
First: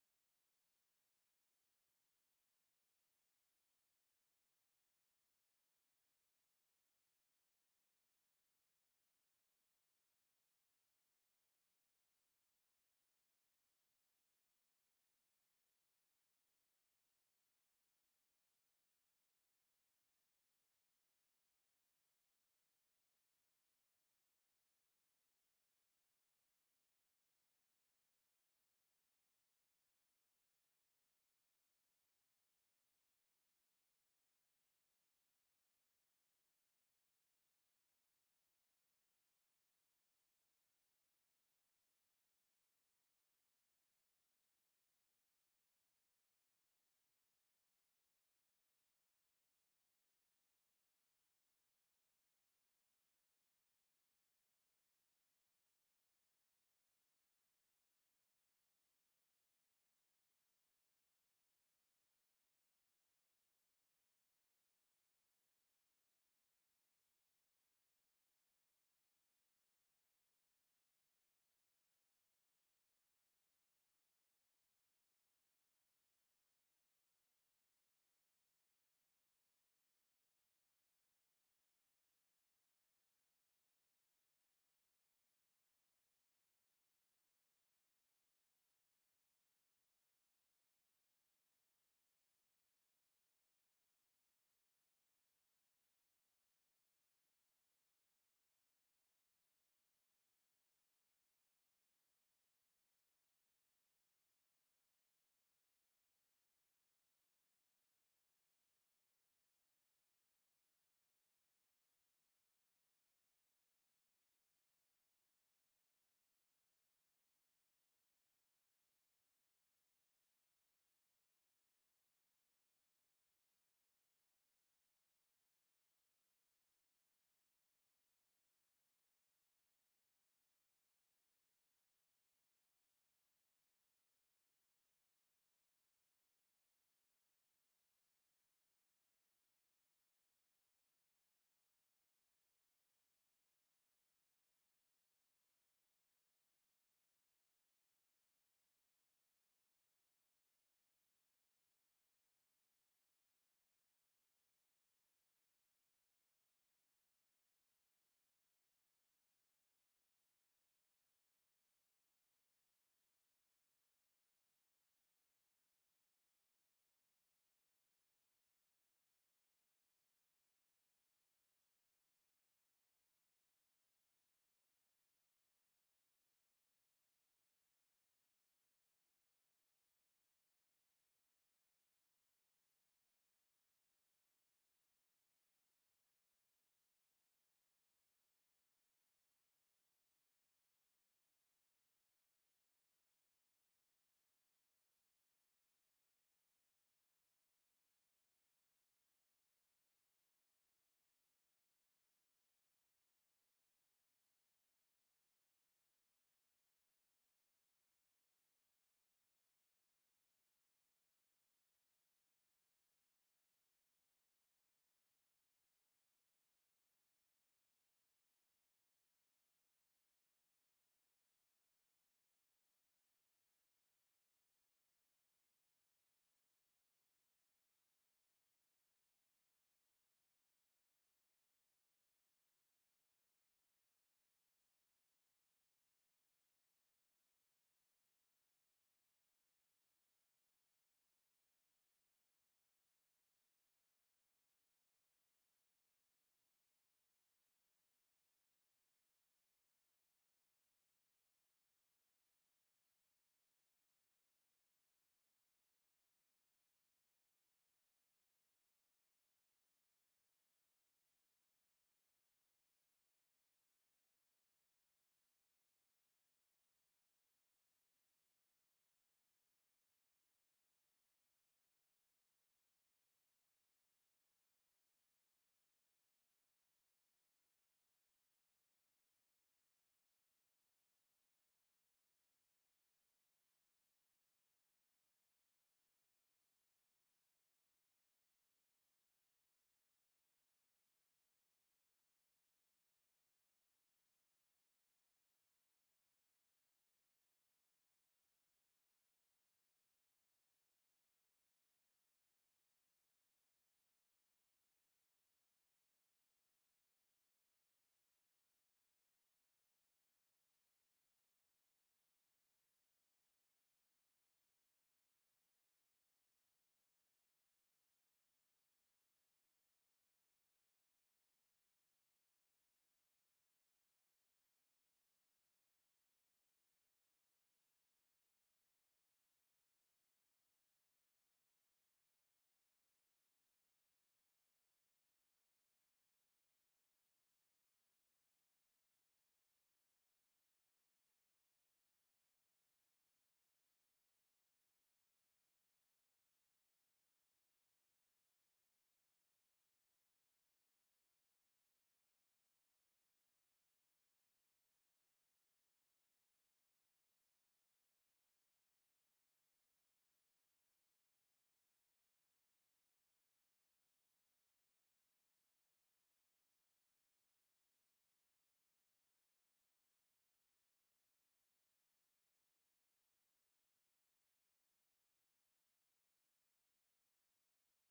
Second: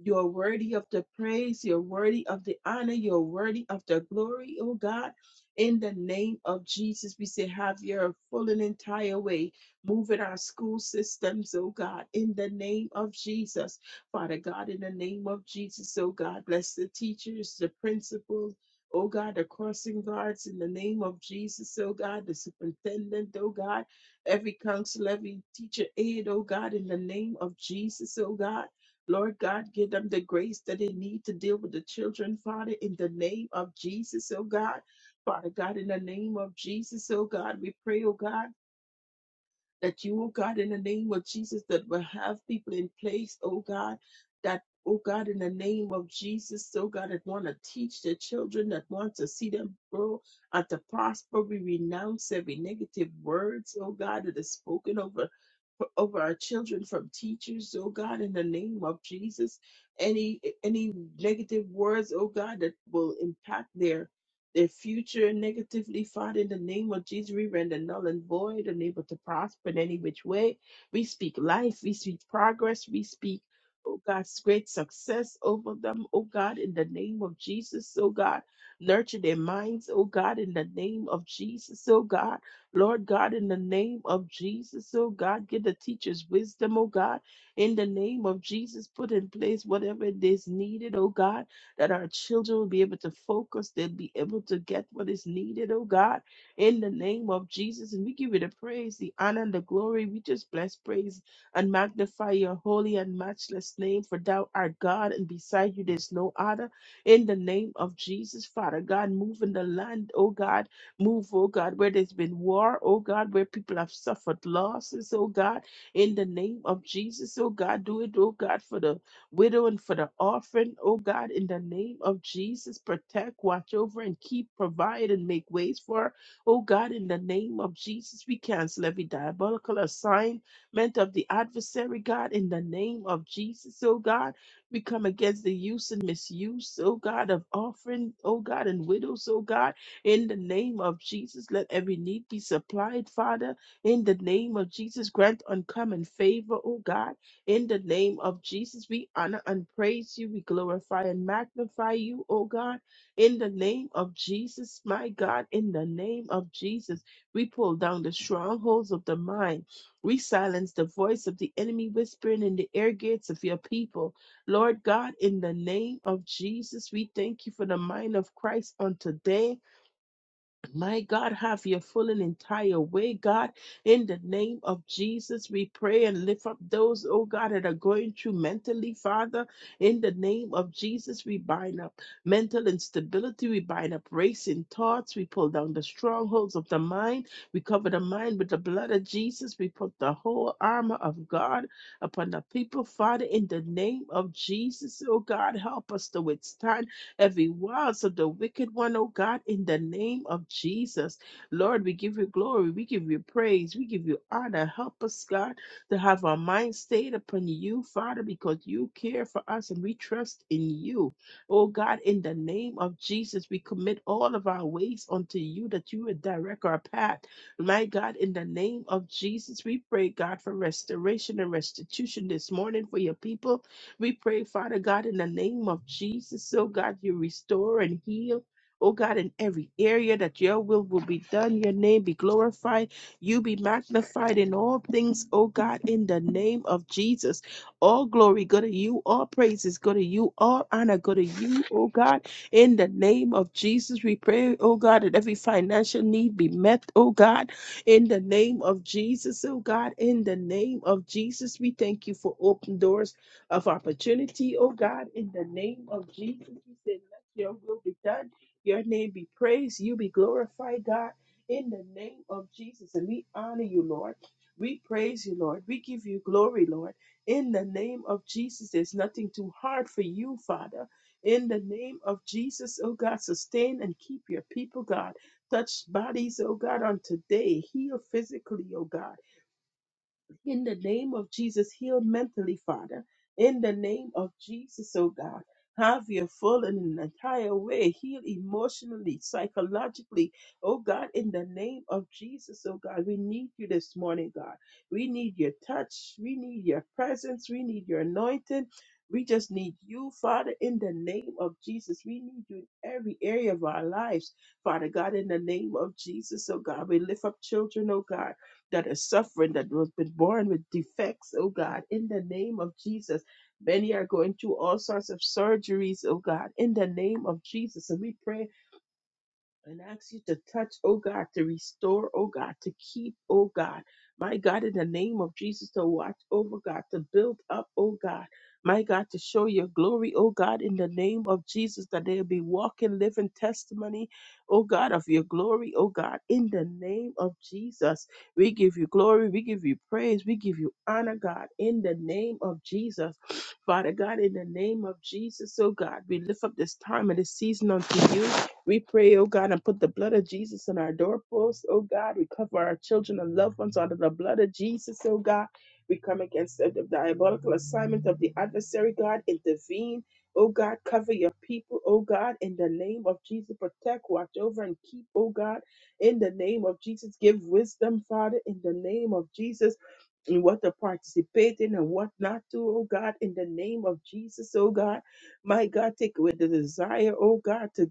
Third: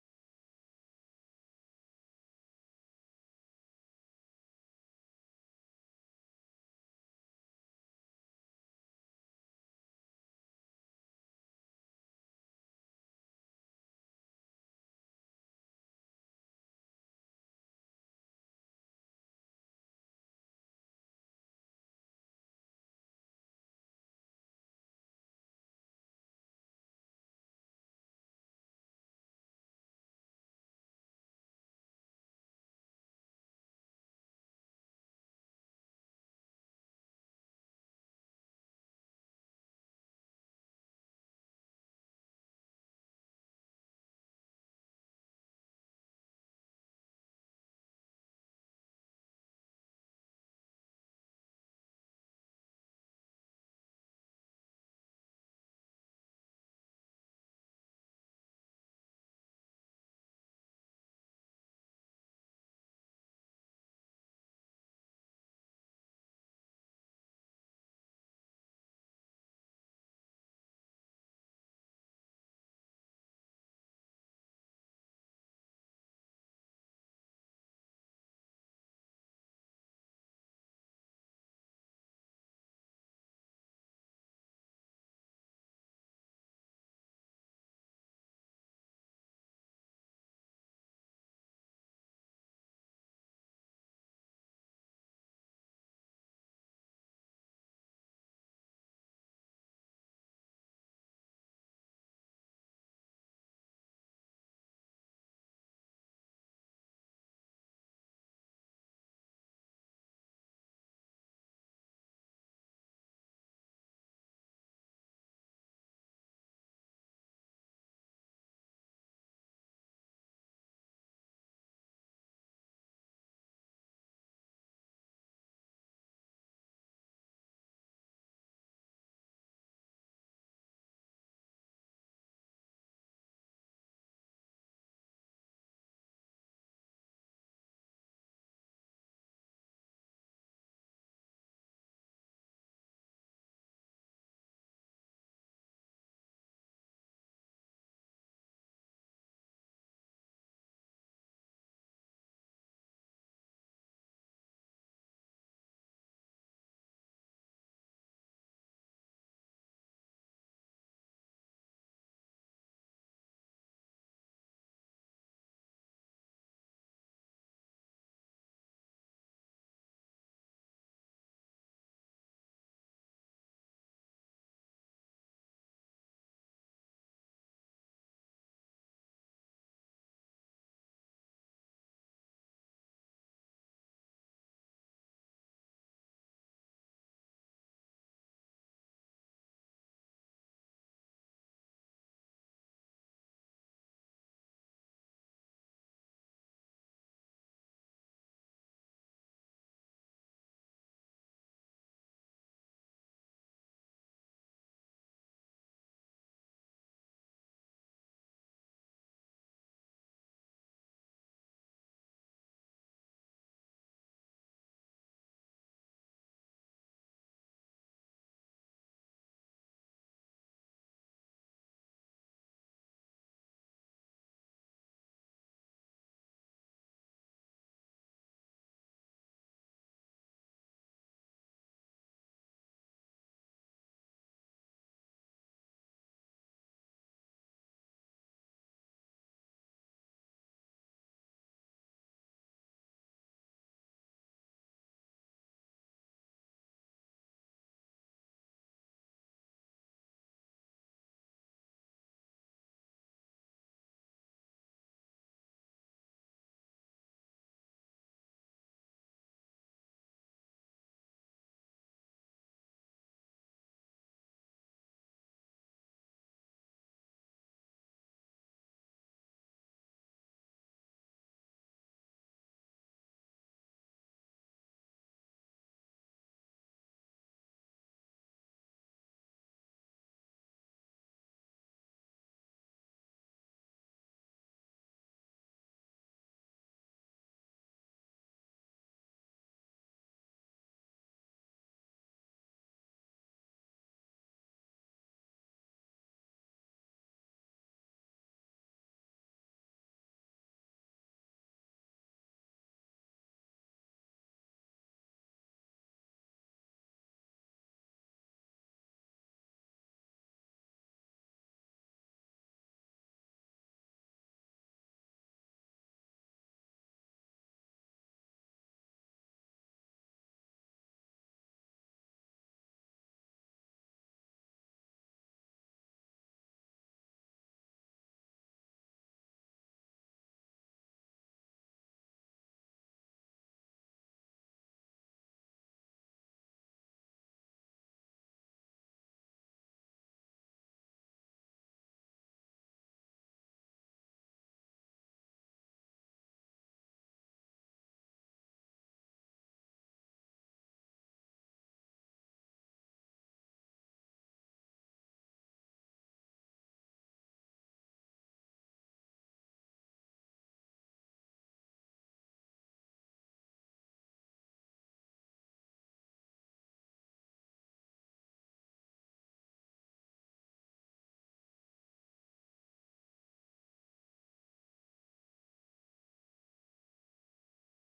You're worthy of the praise. You're worthy of the honor. You're worthy of the glory, O God. In the name of Jesus, we say, have your full and entire way. Move in our school systems, oh God, in the name of Jesus. Father God, in the name of Jesus, oh God, bless the teachers, the principals, oh God, the crossing guards, in the name of Jesus, oh God, the superintendent, oh God, every council, every teacher aid, oh God, in the name of Jesus, oh God. Lord God, give them the grace that they need to deal with the children, Father, in the name of Jesus, oh God. Father God, in the name of Jesus, oh God, we pray, oh God, that you, oh God, in the name of Jesus, that will have people in place, oh God, that, oh God, in the name of Jesus, oh God, that want to teach their children, that want to see them grow and to prosper. We renounce every negative words, oh God, that is spoken over. Over our children from teachers, oh God, in the name of Jesus, any any negative words, oh God, that will impact their their future negatively fought in the name of Jesus, we render null and void, unable to prosper in any which way. We speak life, we speak progress, we speak, oh God's great success over them, oh God, in the name of Jesus, oh God. Nurture their minds, oh God, in the name of Jesus, oh God. Lord God, in the name of Jesus, oh God, give the teachers wisdom, oh God, in the name of Jesus, put in place whatever it is needed, oh God that our children will be able to focus, they'll be able to get what is needed, oh God, in the name of Jesus. And we give you the praise, the honor, and the glory. We just bless, praise, and magnify your holy and matchless name, for thou art God, and beside you there's no other. In the name of Jesus, Father God, move in the land, oh God, move, oh God, where there's been war, oh God, where people have suffered losses, oh God, in the name of Jesus, oh God, do it, oh God, for the widow and for the orphan, oh God, in the name of Jesus. Protect, watch over, and keep, provide, and make ways for, her. oh God, in the name of Jesus. We cancel every diabolical assignment of the adversary, God, in the name of Jesus, oh God. We come against the use and misuse, oh God, of orphan, oh God, and widows, oh God, in the name of Jesus. Let every need be supplied, Father, in the name of Jesus. Grant uncommon favor, oh God in the name of Jesus, we honor and praise you. We glorify and magnify you, O God. In the name of Jesus, my God, in the name of Jesus, we pull down the strongholds of the mind. We silence the voice of the enemy whispering in the ear gates of your people. Lord God, in the name of Jesus, we thank you for the mind of Christ on today. My God, have your full and entire way, God. In the name of Jesus, we pray and lift up those, oh God, that are going through mentally, Father. In the name of Jesus, we bind up mental instability, we bind up racing thoughts, we pull down the strongholds of the mind, we cover the mind with the blood of Jesus, we put the whole armor of God upon the people, Father. In the name of Jesus, oh God, help us to withstand every wiles of the wicked one, oh God, in the name of Jesus. Lord, we give you glory, we give you praise, we give you honor. Help us, God, to have our mind stayed upon you, Father, because you care for us and we trust in you. Oh God, in the name of Jesus, we commit all of our ways unto you that you would direct our path. My God, in the name of Jesus, we pray, God, for restoration and restitution this morning for your people we pray, Father God, in the name of Jesus, oh God, you restore and heal. Oh God, in every area that your will will be done, your name be glorified, you be magnified in all things, oh God, in the name of Jesus. All glory go to you, all praises go to you, all honor go to you, oh God, in the name of Jesus. We pray, oh God, that every financial need be met, oh God, in the name of Jesus, oh God, in the name of Jesus, we thank you for open doors of opportunity, oh God, in the name of Jesus. We said, let your will be done. Your name be praised. You be glorified, God, in the name of Jesus. And we honor you, Lord. We praise you, Lord. We give you glory, Lord. In the name of Jesus, there's nothing too hard for you, Father. In the name of Jesus, oh God, sustain and keep your people, God. Touch bodies, oh God, on today. Heal physically, oh God. In the name of Jesus, heal mentally, Father. In the name of Jesus, oh God. Have your full and an entire way. Heal emotionally, psychologically. Oh God, in the name of Jesus, oh God, we need you this morning, God. We need your touch. We need your presence. We need your anointing. We just need you, Father, in the name of Jesus. We need you in every area of our lives, Father God, in the name of Jesus, oh God. We lift up children, oh God that is suffering, that was been born with defects, oh God, in the name of Jesus. Many are going through all sorts of surgeries, oh God, in the name of Jesus. And we pray and ask you to touch, oh God, to restore, oh God, to keep, oh God. My God, in the name of Jesus, to watch over, God, to build up, oh God. My God, to show your glory, oh God, in the name of Jesus, that they'll be walking, living testimony, oh God, of your glory, oh God, in the name of Jesus. We give you glory, we give you praise, we give you honor, God, in the name of Jesus. Father God, in the name of Jesus, oh God, we lift up this time and this season unto you. We pray, oh God, and put the blood of Jesus on our doorposts, oh God. We cover our children and loved ones under the blood of Jesus, oh God. We come against the the diabolical assignment of the adversary, God. Intervene, oh God. Cover your people, oh God, in the name of Jesus. Protect, watch over, and keep, oh God, in the name of Jesus. Give wisdom, Father, in the name of Jesus in what to participate in and what not to, oh God, in the name of Jesus, oh God. My God, take away the desire, oh God, to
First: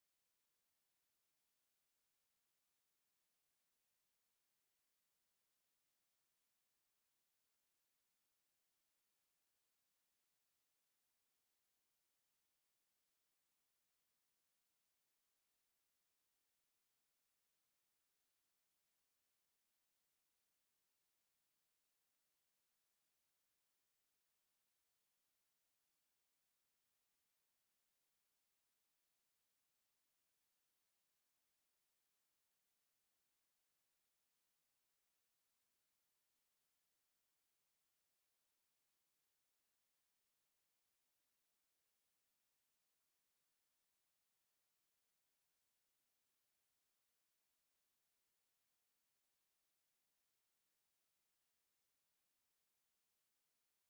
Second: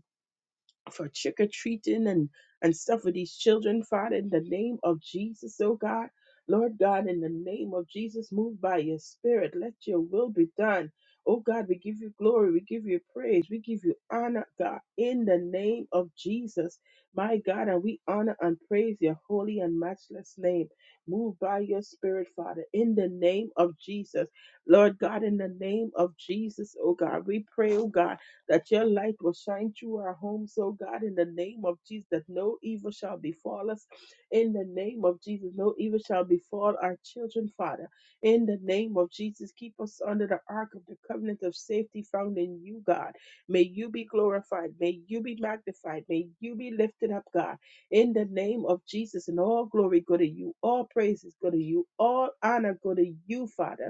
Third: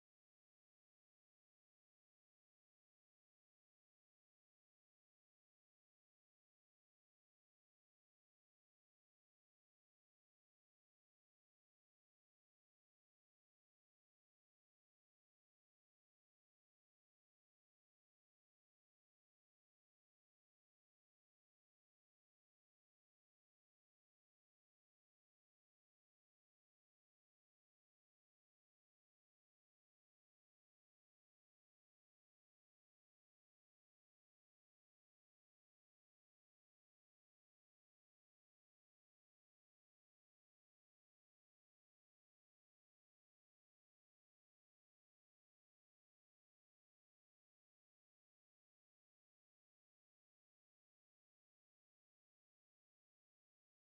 for trick or treating and and stuff with these children, Father, in the name of Jesus, oh God. Lord God, in the name of Jesus, move by your spirit. Let your will be done. Oh God, we give you glory. We give you praise. We give you honor, God, in the name of Jesus. My God, and we honor and praise your holy and matchless name. Move by your spirit, Father, in the name of Jesus. Lord God, in the name of Jesus, oh God, we pray, oh God that your light will shine through our homes, oh God, in the name of Jesus, that no evil shall befall us. In the name of Jesus, no evil shall befall our children, Father. In the name of Jesus, keep us under the ark of the covenant of safety found in you, God. May you be glorified. May you be magnified. May you be lifted up, God. In the name of Jesus, and all glory go to you. All praises go to you. All honor go to you, Father.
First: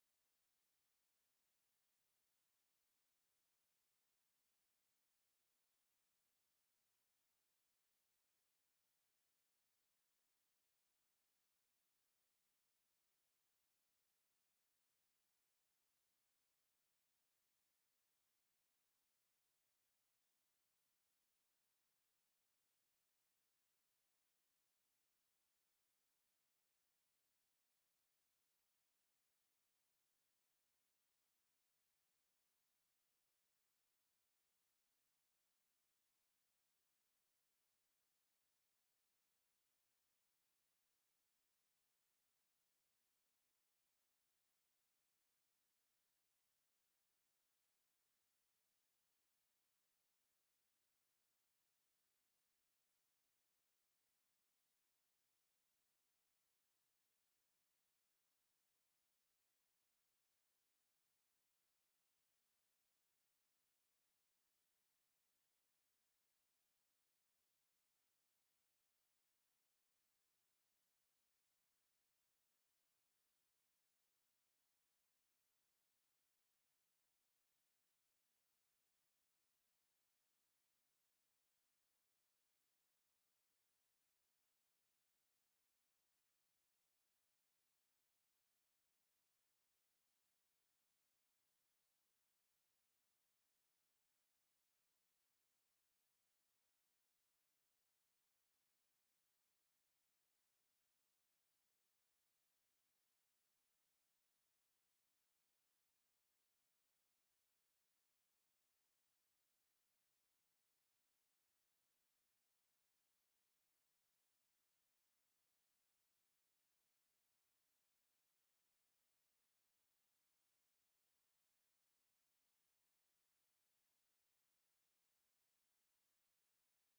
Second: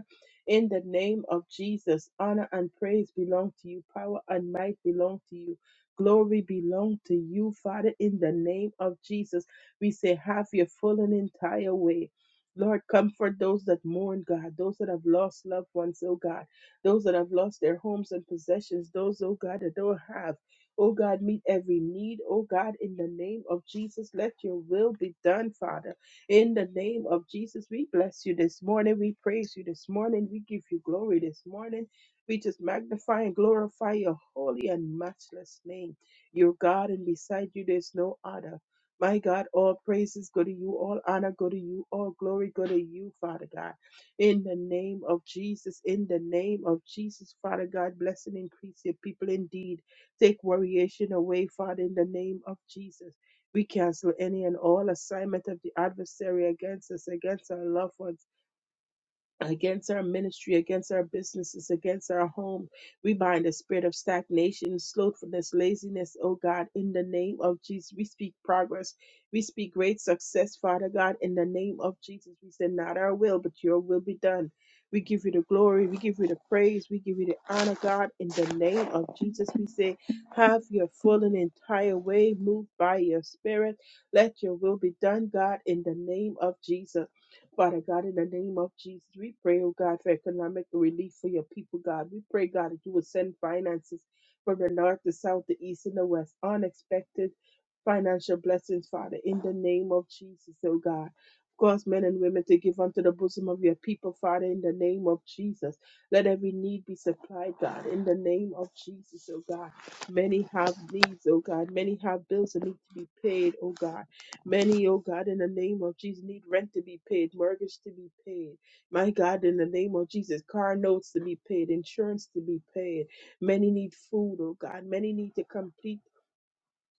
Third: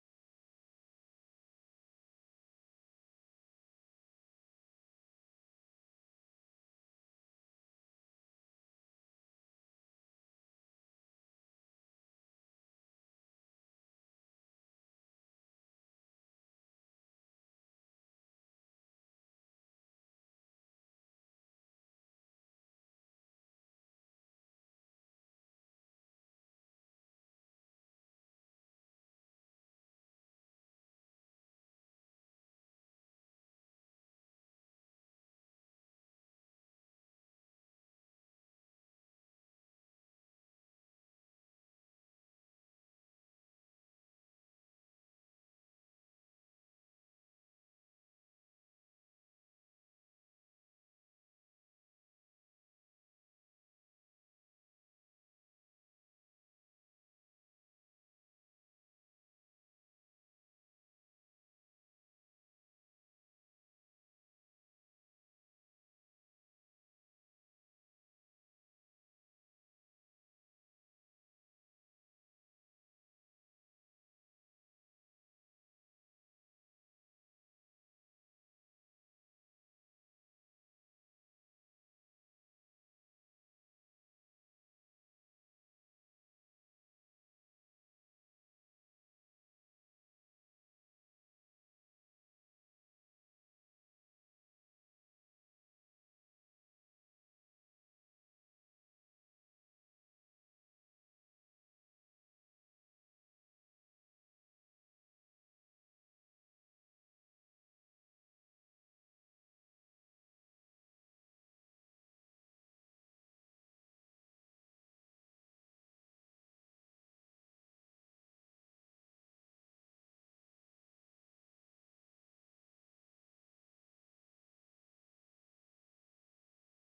In the name of Jesus, honor and praise belong to you, power and might belong to you, glory belong to you, Father. In the name of Jesus, we say, have your full and entire way. Lord, comfort those that mourn, God, those that have lost loved ones, oh God, those that have lost their homes and possessions, those, oh God, that don't have. Oh God, meet every need. Oh God, in the name of Jesus, let your will be done, Father. In the name of Jesus, we bless you this morning. We praise you this morning. We give you glory this morning. We just magnify and glorify your holy and matchless name. Your God, and beside you, there's no other. My God, all praises go to you, all honor go to you, all glory go to you, Father God. In the name of Jesus, in the name of Jesus, Father God, bless and increase your people indeed. Take variation away, Father, in the name of Jesus. We cancel any and all assignment of the adversary against us, against our loved ones against our ministry, against our businesses, against our home. We bind the spirit of stagnation, slothfulness, laziness, oh God, in the name of Jesus. We speak progress. We speak great success, Father God, in the name of Jesus. We say, not our will, but your will be done. We give you the glory. We give you the praise. We give you the honor, God, in the name of Jesus. We say, have your full and entire way moved by your spirit. Let your will be done, God, in the name of Jesus. Father God, in the name of Jesus, we pray, oh God, for economic relief for your people, God. We pray, God, that you will send finances from the north, the south, the east, and the west. Unexpected financial blessings, Father, in the name of Jesus, oh God. Cause men and women to give unto the bosom of your people, Father, in the name of Jesus. Let every need be supplied, God, in the name of Jesus, oh God. Many have needs, oh God. Many have bills that need to be paid, oh God. Many, oh God, in the name of Jesus, need rent to be paid, mortgage to be paid. My God, in the name of Jesus, car notes to be paid, insurance to be paid. Many need food, oh God. Many need to complete.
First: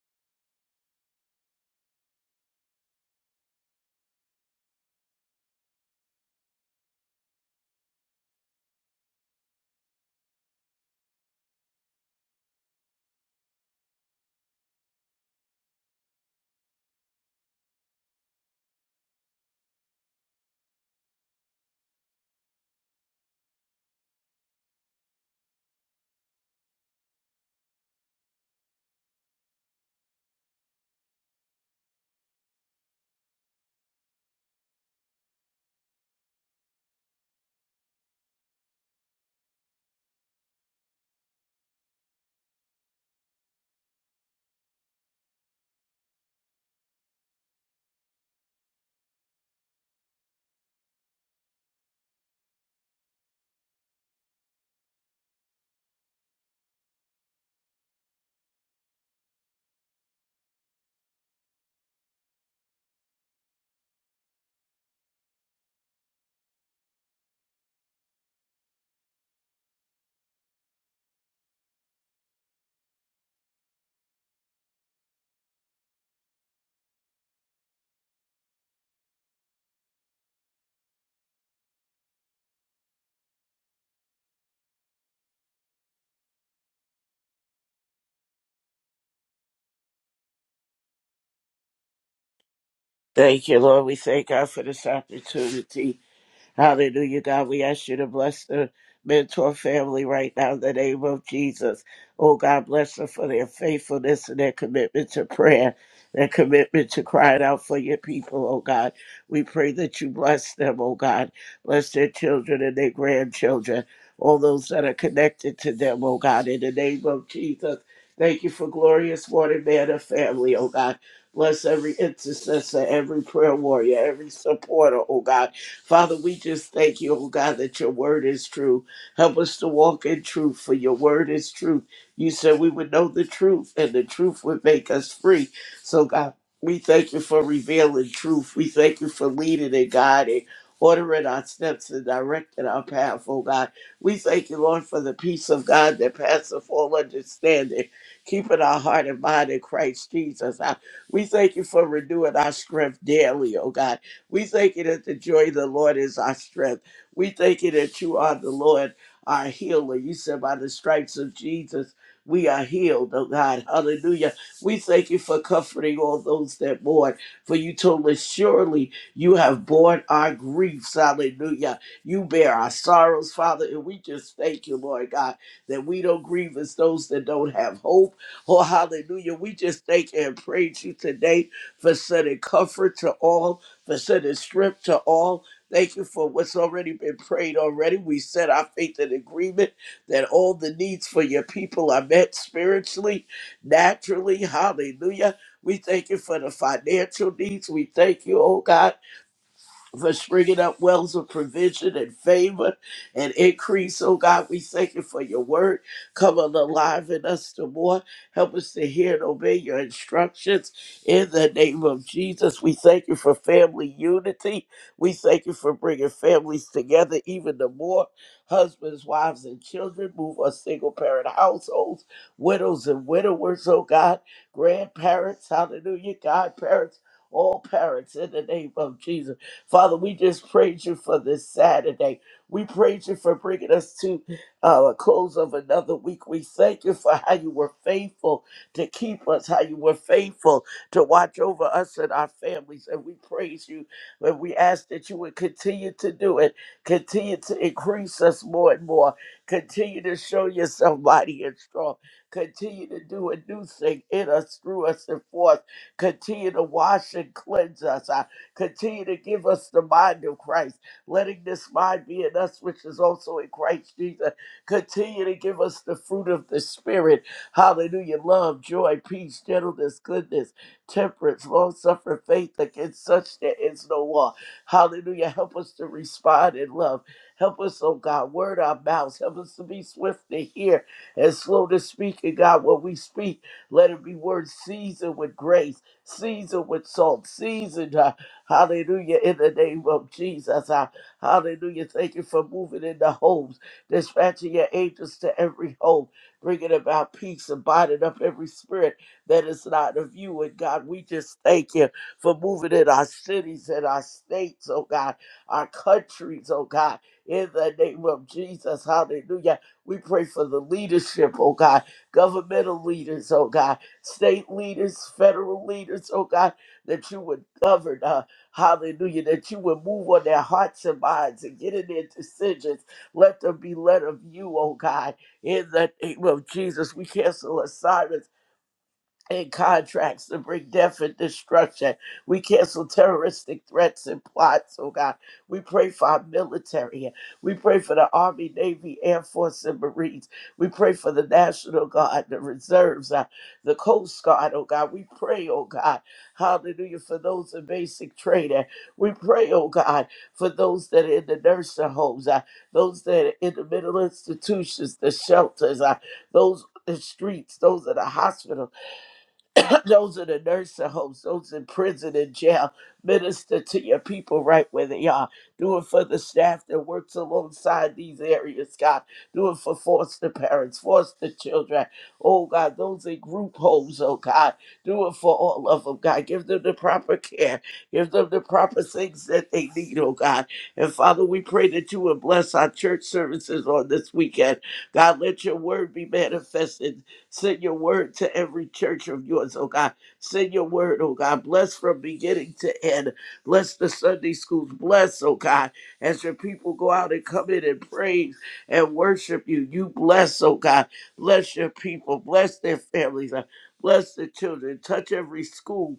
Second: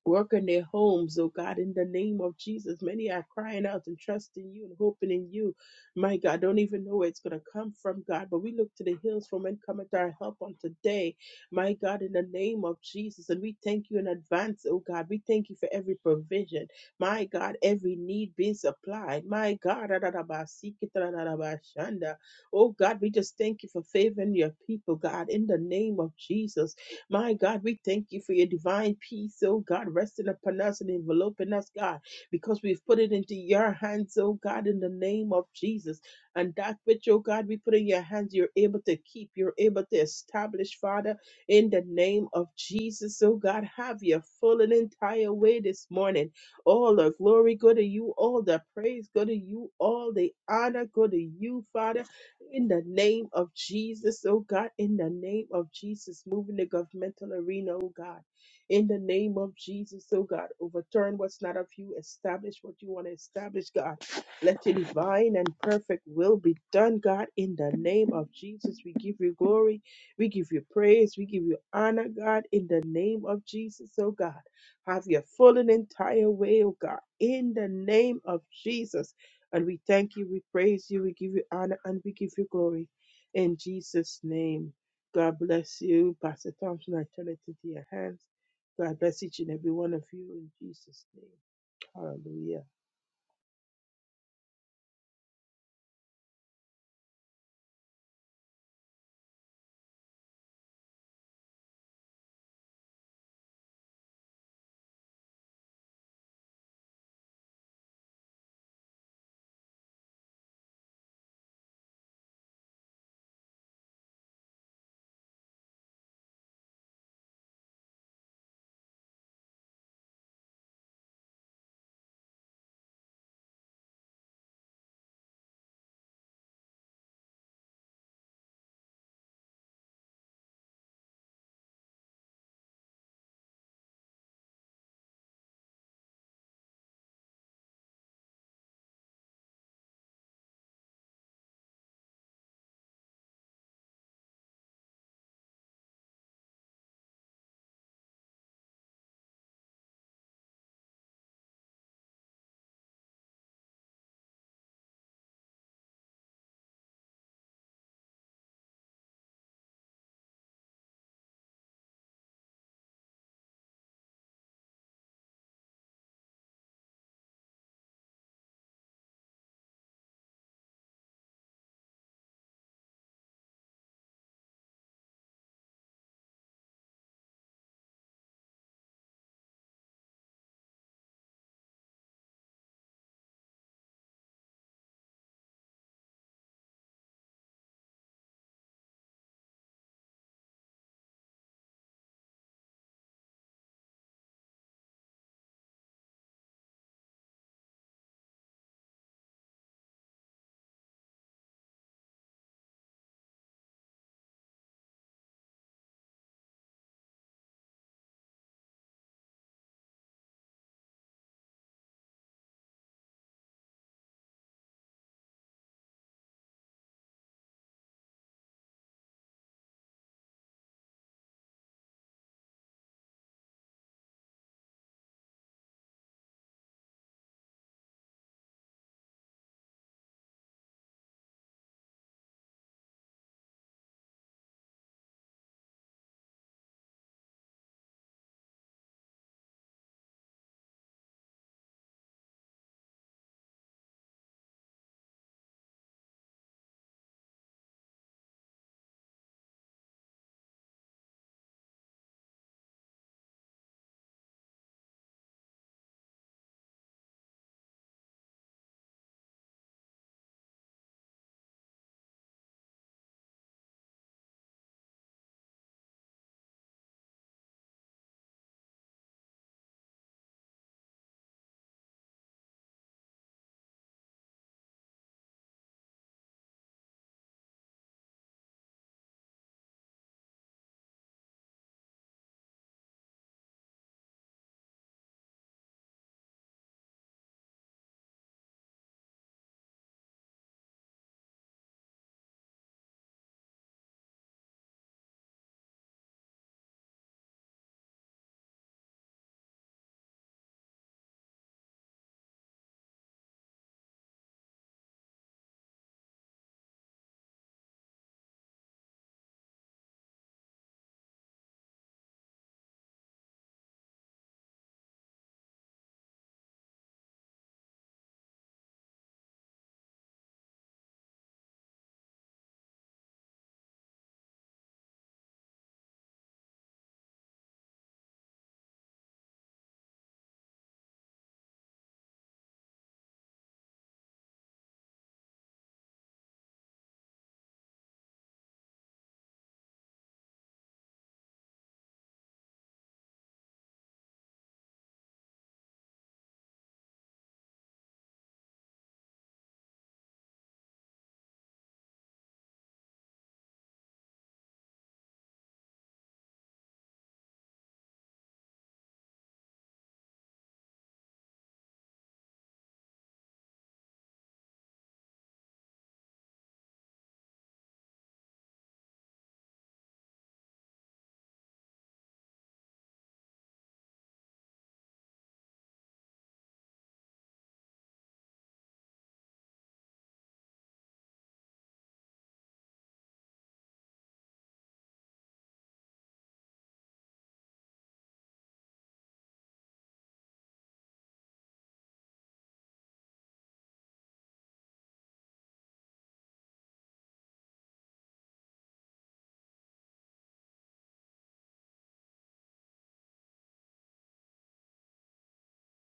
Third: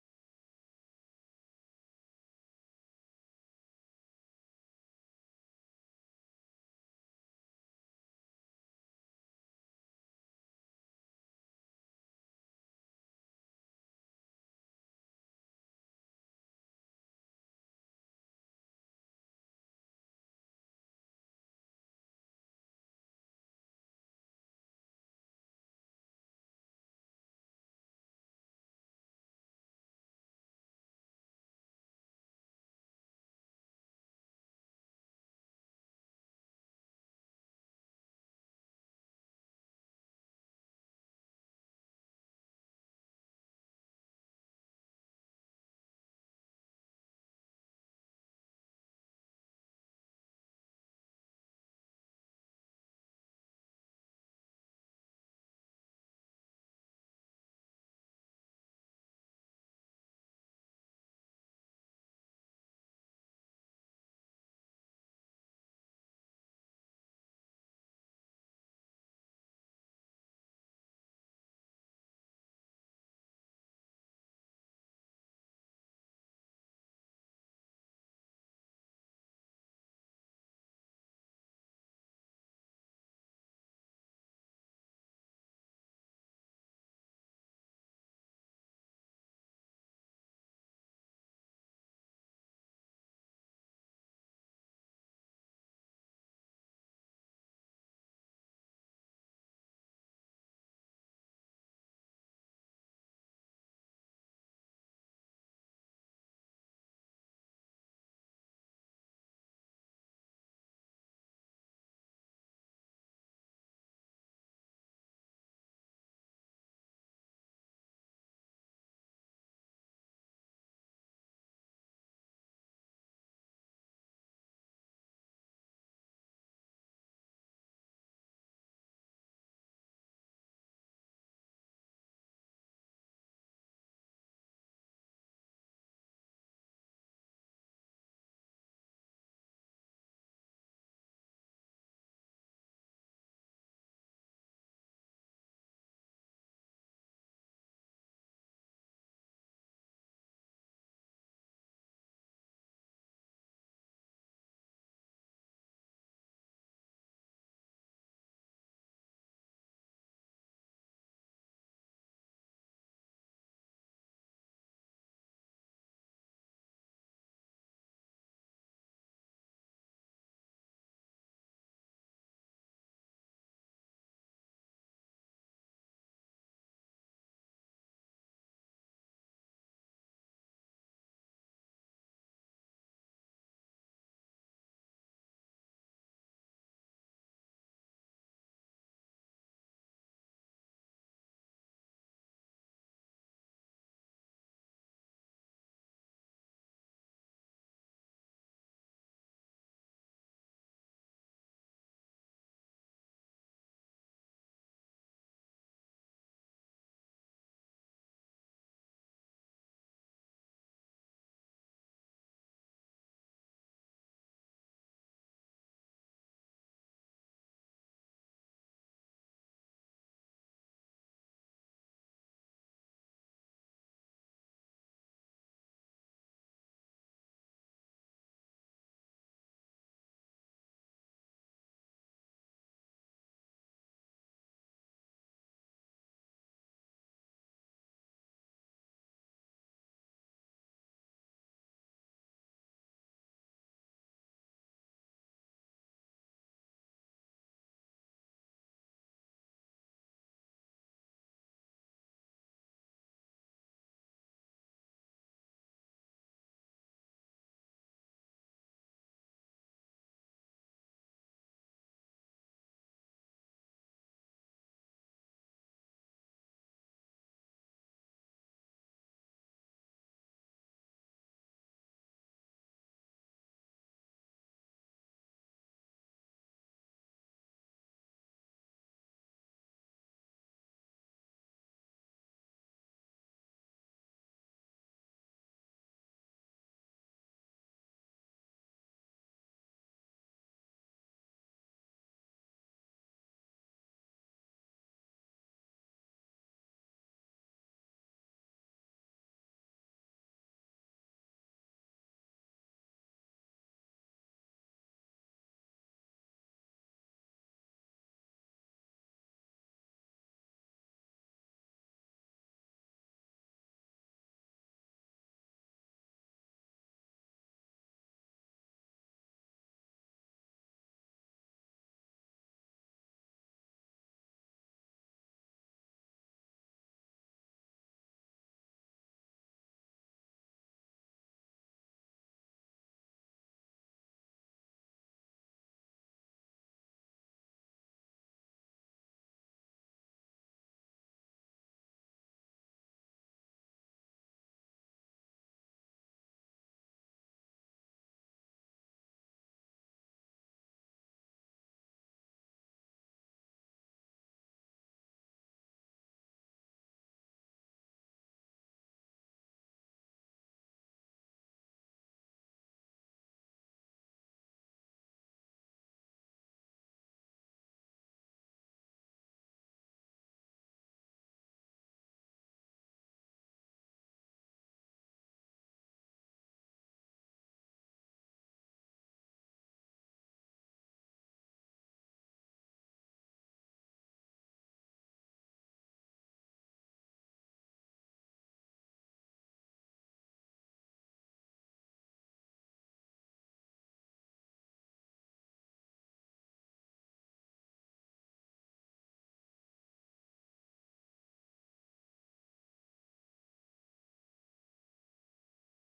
Work in their homes, oh God, in the name of Jesus. Many are crying out and trusting you and hoping in you. My God, don't even know where it's going to come from, God, but we look to the hills from when cometh our help on today. My God, in the name of Jesus. And we thank you in advance, oh God. We thank you for every provision. My God, every need being supplied. My God, oh God, we just thank you for favoring your people, God, in the name of Jesus. My God, we thank you for your divine peace, oh God, resting upon us and enveloping us, God, because we've put it into your hands, oh God, in the name of Jesus. And that which, oh God, we put in your hands, you're able to keep, you're able to establish, Father, in the name of Jesus, oh God, have your full and entire way this morning. All the glory go to you, all the praise go to you, all the honor go to you, Father in the name of Jesus, oh God, in the name of Jesus, moving the governmental arena, oh God, in the name of Jesus, oh God, overturn what's not of you, establish what you want to establish, God. Let your divine and perfect will be done, God, in the name of Jesus. We give you glory, we give you praise, we give you honor, God, in the name of Jesus, oh God. Have your full and entire way, oh God, in the name of Jesus. And we thank you, we praise you, we give you honor, and we give you glory. In Jesus' name, God bless you. Pastor Thompson, I turn it into your hands. God bless each and every one of you in Jesus' name. Hallelujah.
Thank you, Lord. We thank God for this opportunity. Hallelujah, God. We ask you to bless the mentor family right now in the name of Jesus. Oh, God, bless them for their faithfulness and their commitment to prayer, their commitment to crying out for your people, oh, God. We pray that you bless them, oh, God. Bless their children and their grandchildren, all those that are connected to them, oh, God, in the name of Jesus. Thank you for glorious morning, man of family, oh, God. Bless every intercessor, every prayer warrior, every supporter, oh God. Father, we just thank you, oh God, that your word is true. Help us to walk in truth, for your word is truth. You said we would know the truth, and the truth would make us free. So, God, we thank you for revealing truth. We thank you for leading and guiding, ordering our steps and directing our path, oh God. We thank you, Lord, for the peace of God that passeth all understanding, keeping our heart and mind in Christ Jesus. I- We thank you for renewing our strength daily, oh God. We thank you that the joy of the Lord is our strength. We thank you that you are the Lord, our healer. You said, by the stripes of Jesus, we are healed, oh God. Hallelujah. We thank you for comforting all those that mourn. For you told us, surely you have borne our griefs. Hallelujah. You bear our sorrows, Father. And we just thank you, Lord God, that we don't grieve as those that don't have hope. Oh, hallelujah. We just thank and praise you today for sending comfort to all for sending strength to all. Thank you for what's already been prayed already. We set our faith in agreement that all the needs for your people are met spiritually, naturally. Hallelujah. We thank you for the financial needs. We thank you, oh God for springing up wells of provision and favor and increase. Oh God, we thank you for your word. Come on alive in us the more. Help us to hear and obey your instructions in the name of Jesus. We thank you for family unity. We thank you for bringing families together even the more. Husbands, wives, and children, move us single parent households, widows and widowers, oh God, grandparents, hallelujah, godparents, all parents in the name of Jesus. Father, we just praise you for this Saturday. We praise you for bringing us to uh, a close of another week. We thank you for how you were faithful to keep us, how you were faithful to watch over us and our families. And we praise you. And we ask that you would continue to do it, continue to increase us more and more, continue to show yourself mighty and strong, continue to do a new thing in us, through us, and for us. Continue to wash and cleanse us. Continue to give us the mind of Christ, letting this mind be in us, which is also in Christ Jesus. Continue to give us the fruit of the Spirit. Hallelujah. Love, joy, peace, gentleness, goodness, temperance, long suffering, faith. Against such there is no law. Hallelujah. Help us to respond in love. Help us, oh God, word our mouths. Help us to be swift to hear and slow to speak. And God, when we speak, let it be words seasoned with grace, seasoned with salt, seasoned. Hallelujah. In the name of Jesus. Ah, Hallelujah. Thank you for moving in the homes, dispatching your angels to every home, bringing about peace and binding up every spirit that is not of you. And God, we just thank you for moving in our cities and our states, oh God, our countries, oh God. In the name of Jesus. Hallelujah. We pray for the leadership, oh God, governmental leaders, oh God, state leaders, federal leaders, oh God, that you would govern us Hallelujah, that you would move on their hearts and minds and get in their decisions. Let them be led of you, oh God. In the name of Jesus, we cancel assignments and contracts to bring death and destruction. We cancel terroristic threats and plots, oh God. We pray for our military. We pray for the Army, Navy, Air Force, and Marines. We pray for the National Guard, the Reserves, uh, the Coast Guard, oh God. We pray, oh God, hallelujah, for those in basic training. We pray, oh God, for those that are in the nursing homes, uh, those that are in the mental institutions, the shelters, uh, those in the streets, those in the hospital those are the nursing homes, those in prison and jail. Minister to your people right where they are. Do it for the staff that works alongside these areas, God. Do it for foster parents, foster children. Oh, God, those in group homes, oh, God. Do it for all of them, God. Give them the proper care. Give them the proper things that they need, oh, God. And Father, we pray that you would bless our church services on this weekend. God, let your word be manifested Send your word to every church of yours, oh God. Send your word, oh God. Bless from beginning to end. Bless the Sunday schools. Bless, oh God, as your people go out and come in and praise and worship you. You bless, oh God. Bless your people. Bless their families. uh, Bless the children. Touch every school.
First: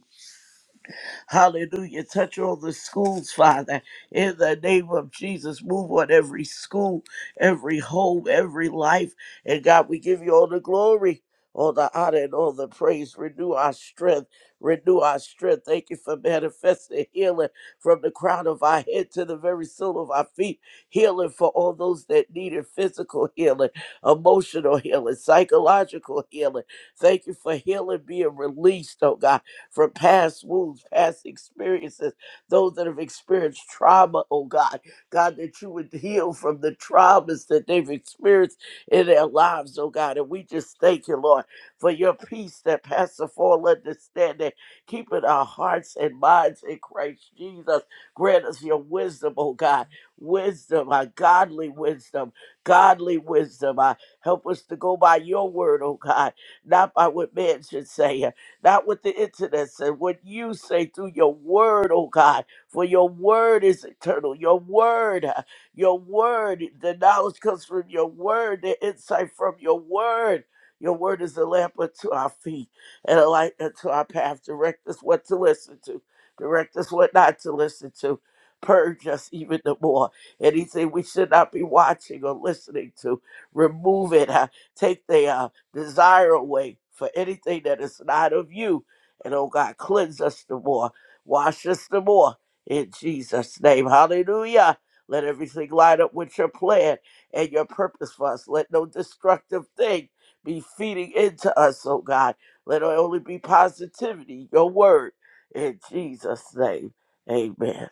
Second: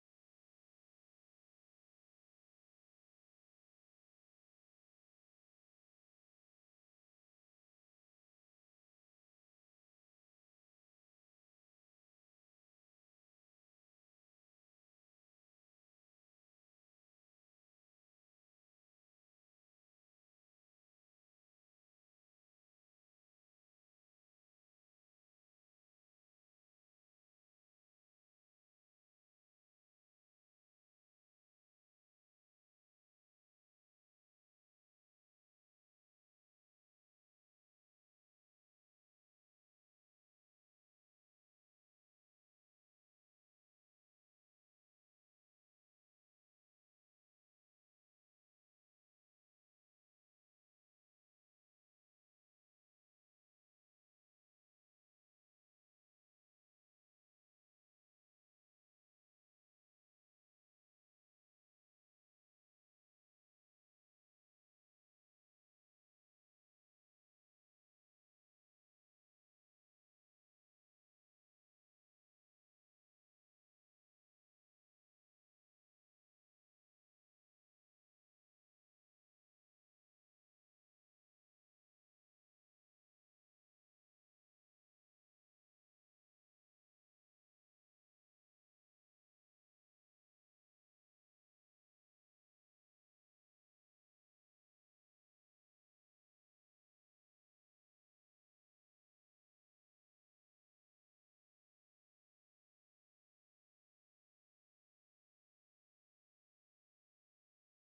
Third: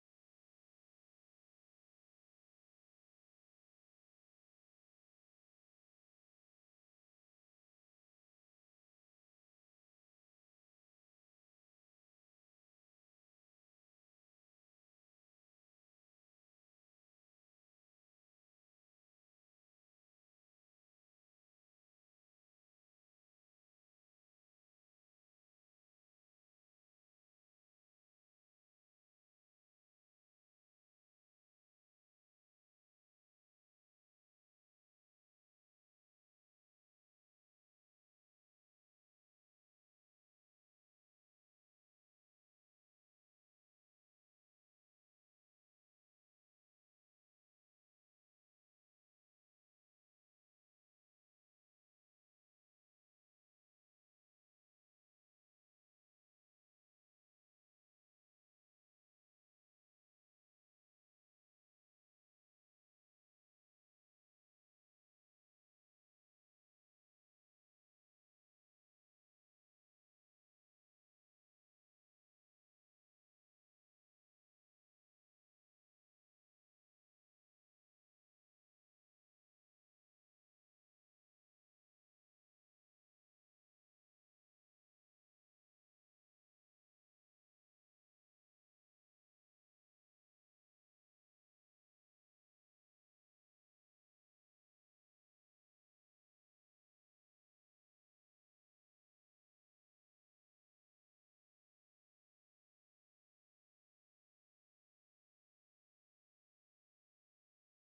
Hallelujah. Touch all the schools, Father, in the name of Jesus. Move on every school, every home, every life. And God, we give you all the glory. All the honor and all the praise. Renew our strength. Renew our strength. Thank you for manifesting healing from the crown of our head to the very sole of our feet. Healing for all those that needed physical healing, emotional healing, psychological healing. Thank you for healing being released, oh God from past wounds, past experiences, those that have experienced trauma, oh God. God, that you would heal from the traumas that they've experienced in their lives, oh God. And we just thank you, Lord, for your peace that passeth all understanding, keeping our hearts and minds in Christ Jesus. Grant us your wisdom, oh God. Wisdom, our godly wisdom, godly wisdom. Uh, help us to go by your word, oh God, not by what man should say not what the internet said, what you say through your word, oh God. For your word is eternal. Your word, uh, your word, the knowledge comes from your word, the insight from your word. Your word is a lamp unto our feet and a light unto our path. Direct us what to listen to, direct us what not to listen to. Purge us even the more. Anything we should not be watching or listening to, remove it. uh, take the uh, desire away for anything that is not of you. And oh God, cleanse us the more, wash us the more in Jesus' name. Hallelujah. Let everything line up with your plan and your purpose for us. Let no destructive thing be feeding into us, oh God. Let it only be positivity, your word, in Jesus' name. Amen.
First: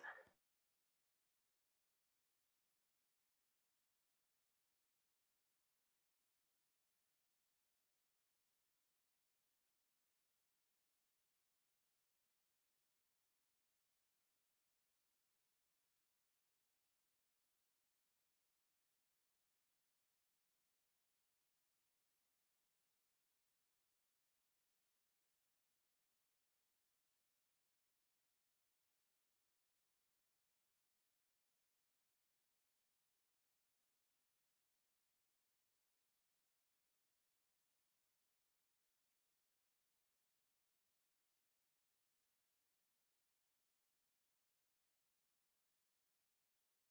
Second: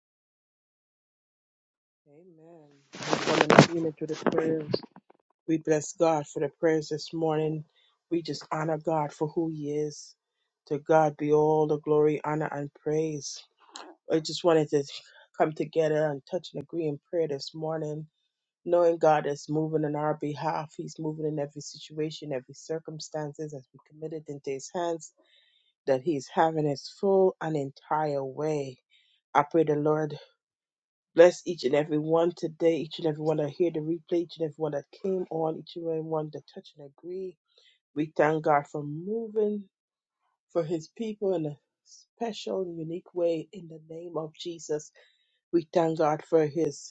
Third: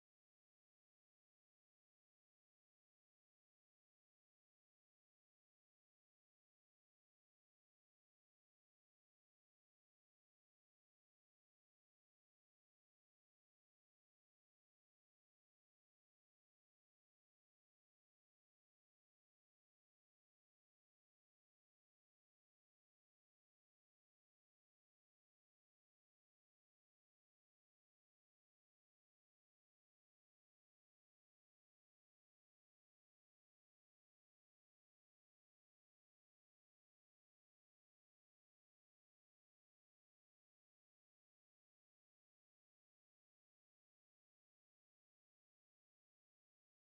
Amen. We Come in agreement with the prayers. We bless God for the prayers this morning. We just honor God for who He is. To God be all the glory, honor, and praise. I just wanted to come together and touch and agree in prayer this morning knowing God is moving on our behalf. He's moving in every situation, every circumstances as we committed into His hands, that He's having His full and entire way. I pray the Lord bless each and every one today, each and every one that hear the replay, each and every one that came on, each and every one that touch and agree. We thank God for moving for His people in a special, unique way in the name of Jesus. We thank God for His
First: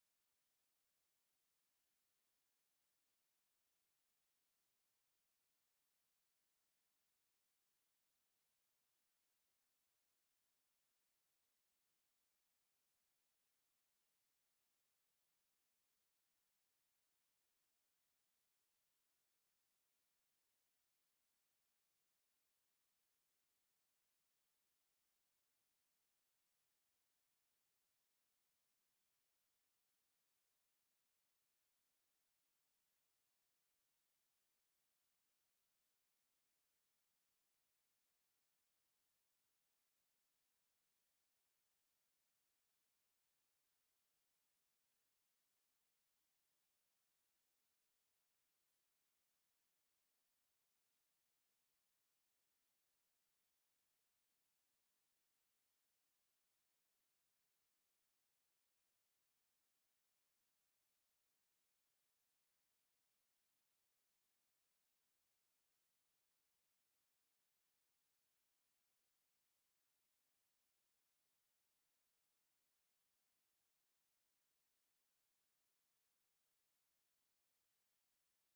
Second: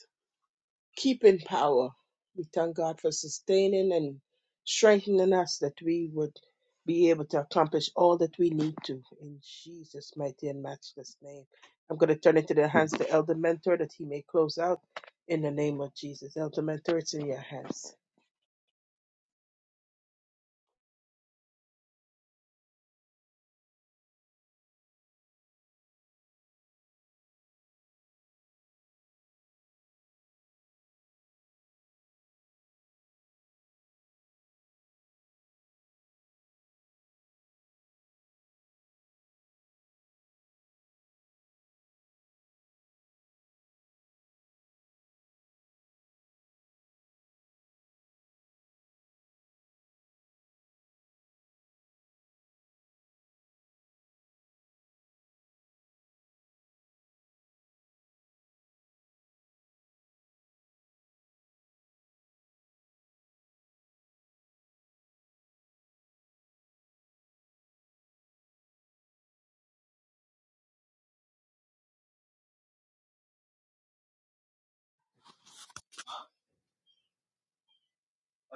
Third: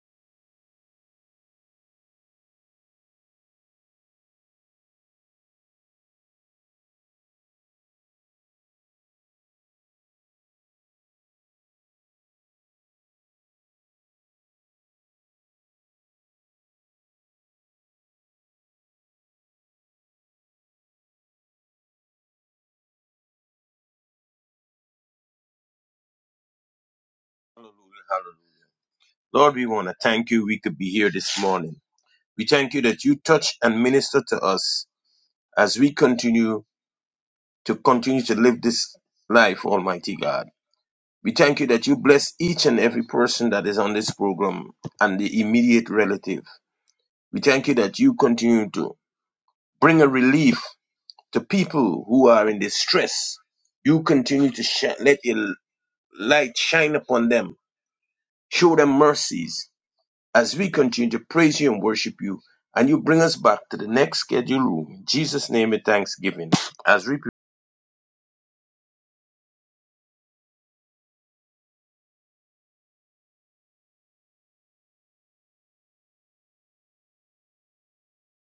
keep in power. We thank God for sustaining and strengthening us that we would be able to accomplish all that we need to in Jesus' mighty and matchless name. I'm going to turn it to the hands of Elder Mentor that he may close out in the name of Jesus. Elder Mentor, it's in your hands.
Hallelujah. Hallelujah. Lord, we want to thank you. We could be here this morning. We thank you that you touch and minister to us as we continue to continue to live this life, Almighty God. We thank you that you bless each and every person that is on this program and the immediate relative. We thank you that you continue to bring a relief to people who are in distress. You continue to shine, let your light shine upon them. Show them mercies as we continue to praise you and worship you. And you bring us back to the next scheduled room. In Jesus' name and thanksgiving. As we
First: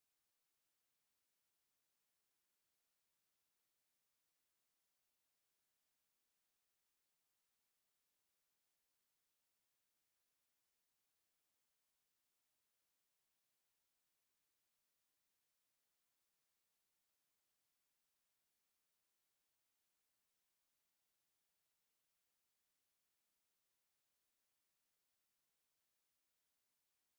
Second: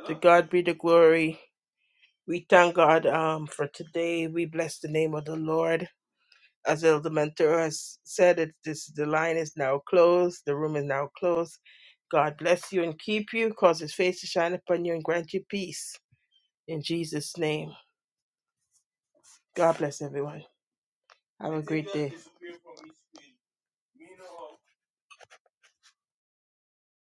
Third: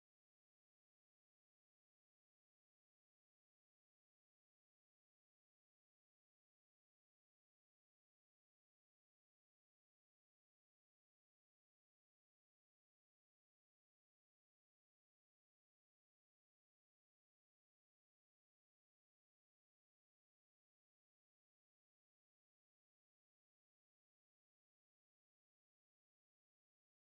To God be the glory. We thank God um, for today. We bless the name of the Lord. as Elder Mentor has said, it, this, the line is now closed. The room is now closed. God bless you and keep you, cause his face to shine upon you and grant you peace. In Jesus' name. God bless everyone. Have a great day.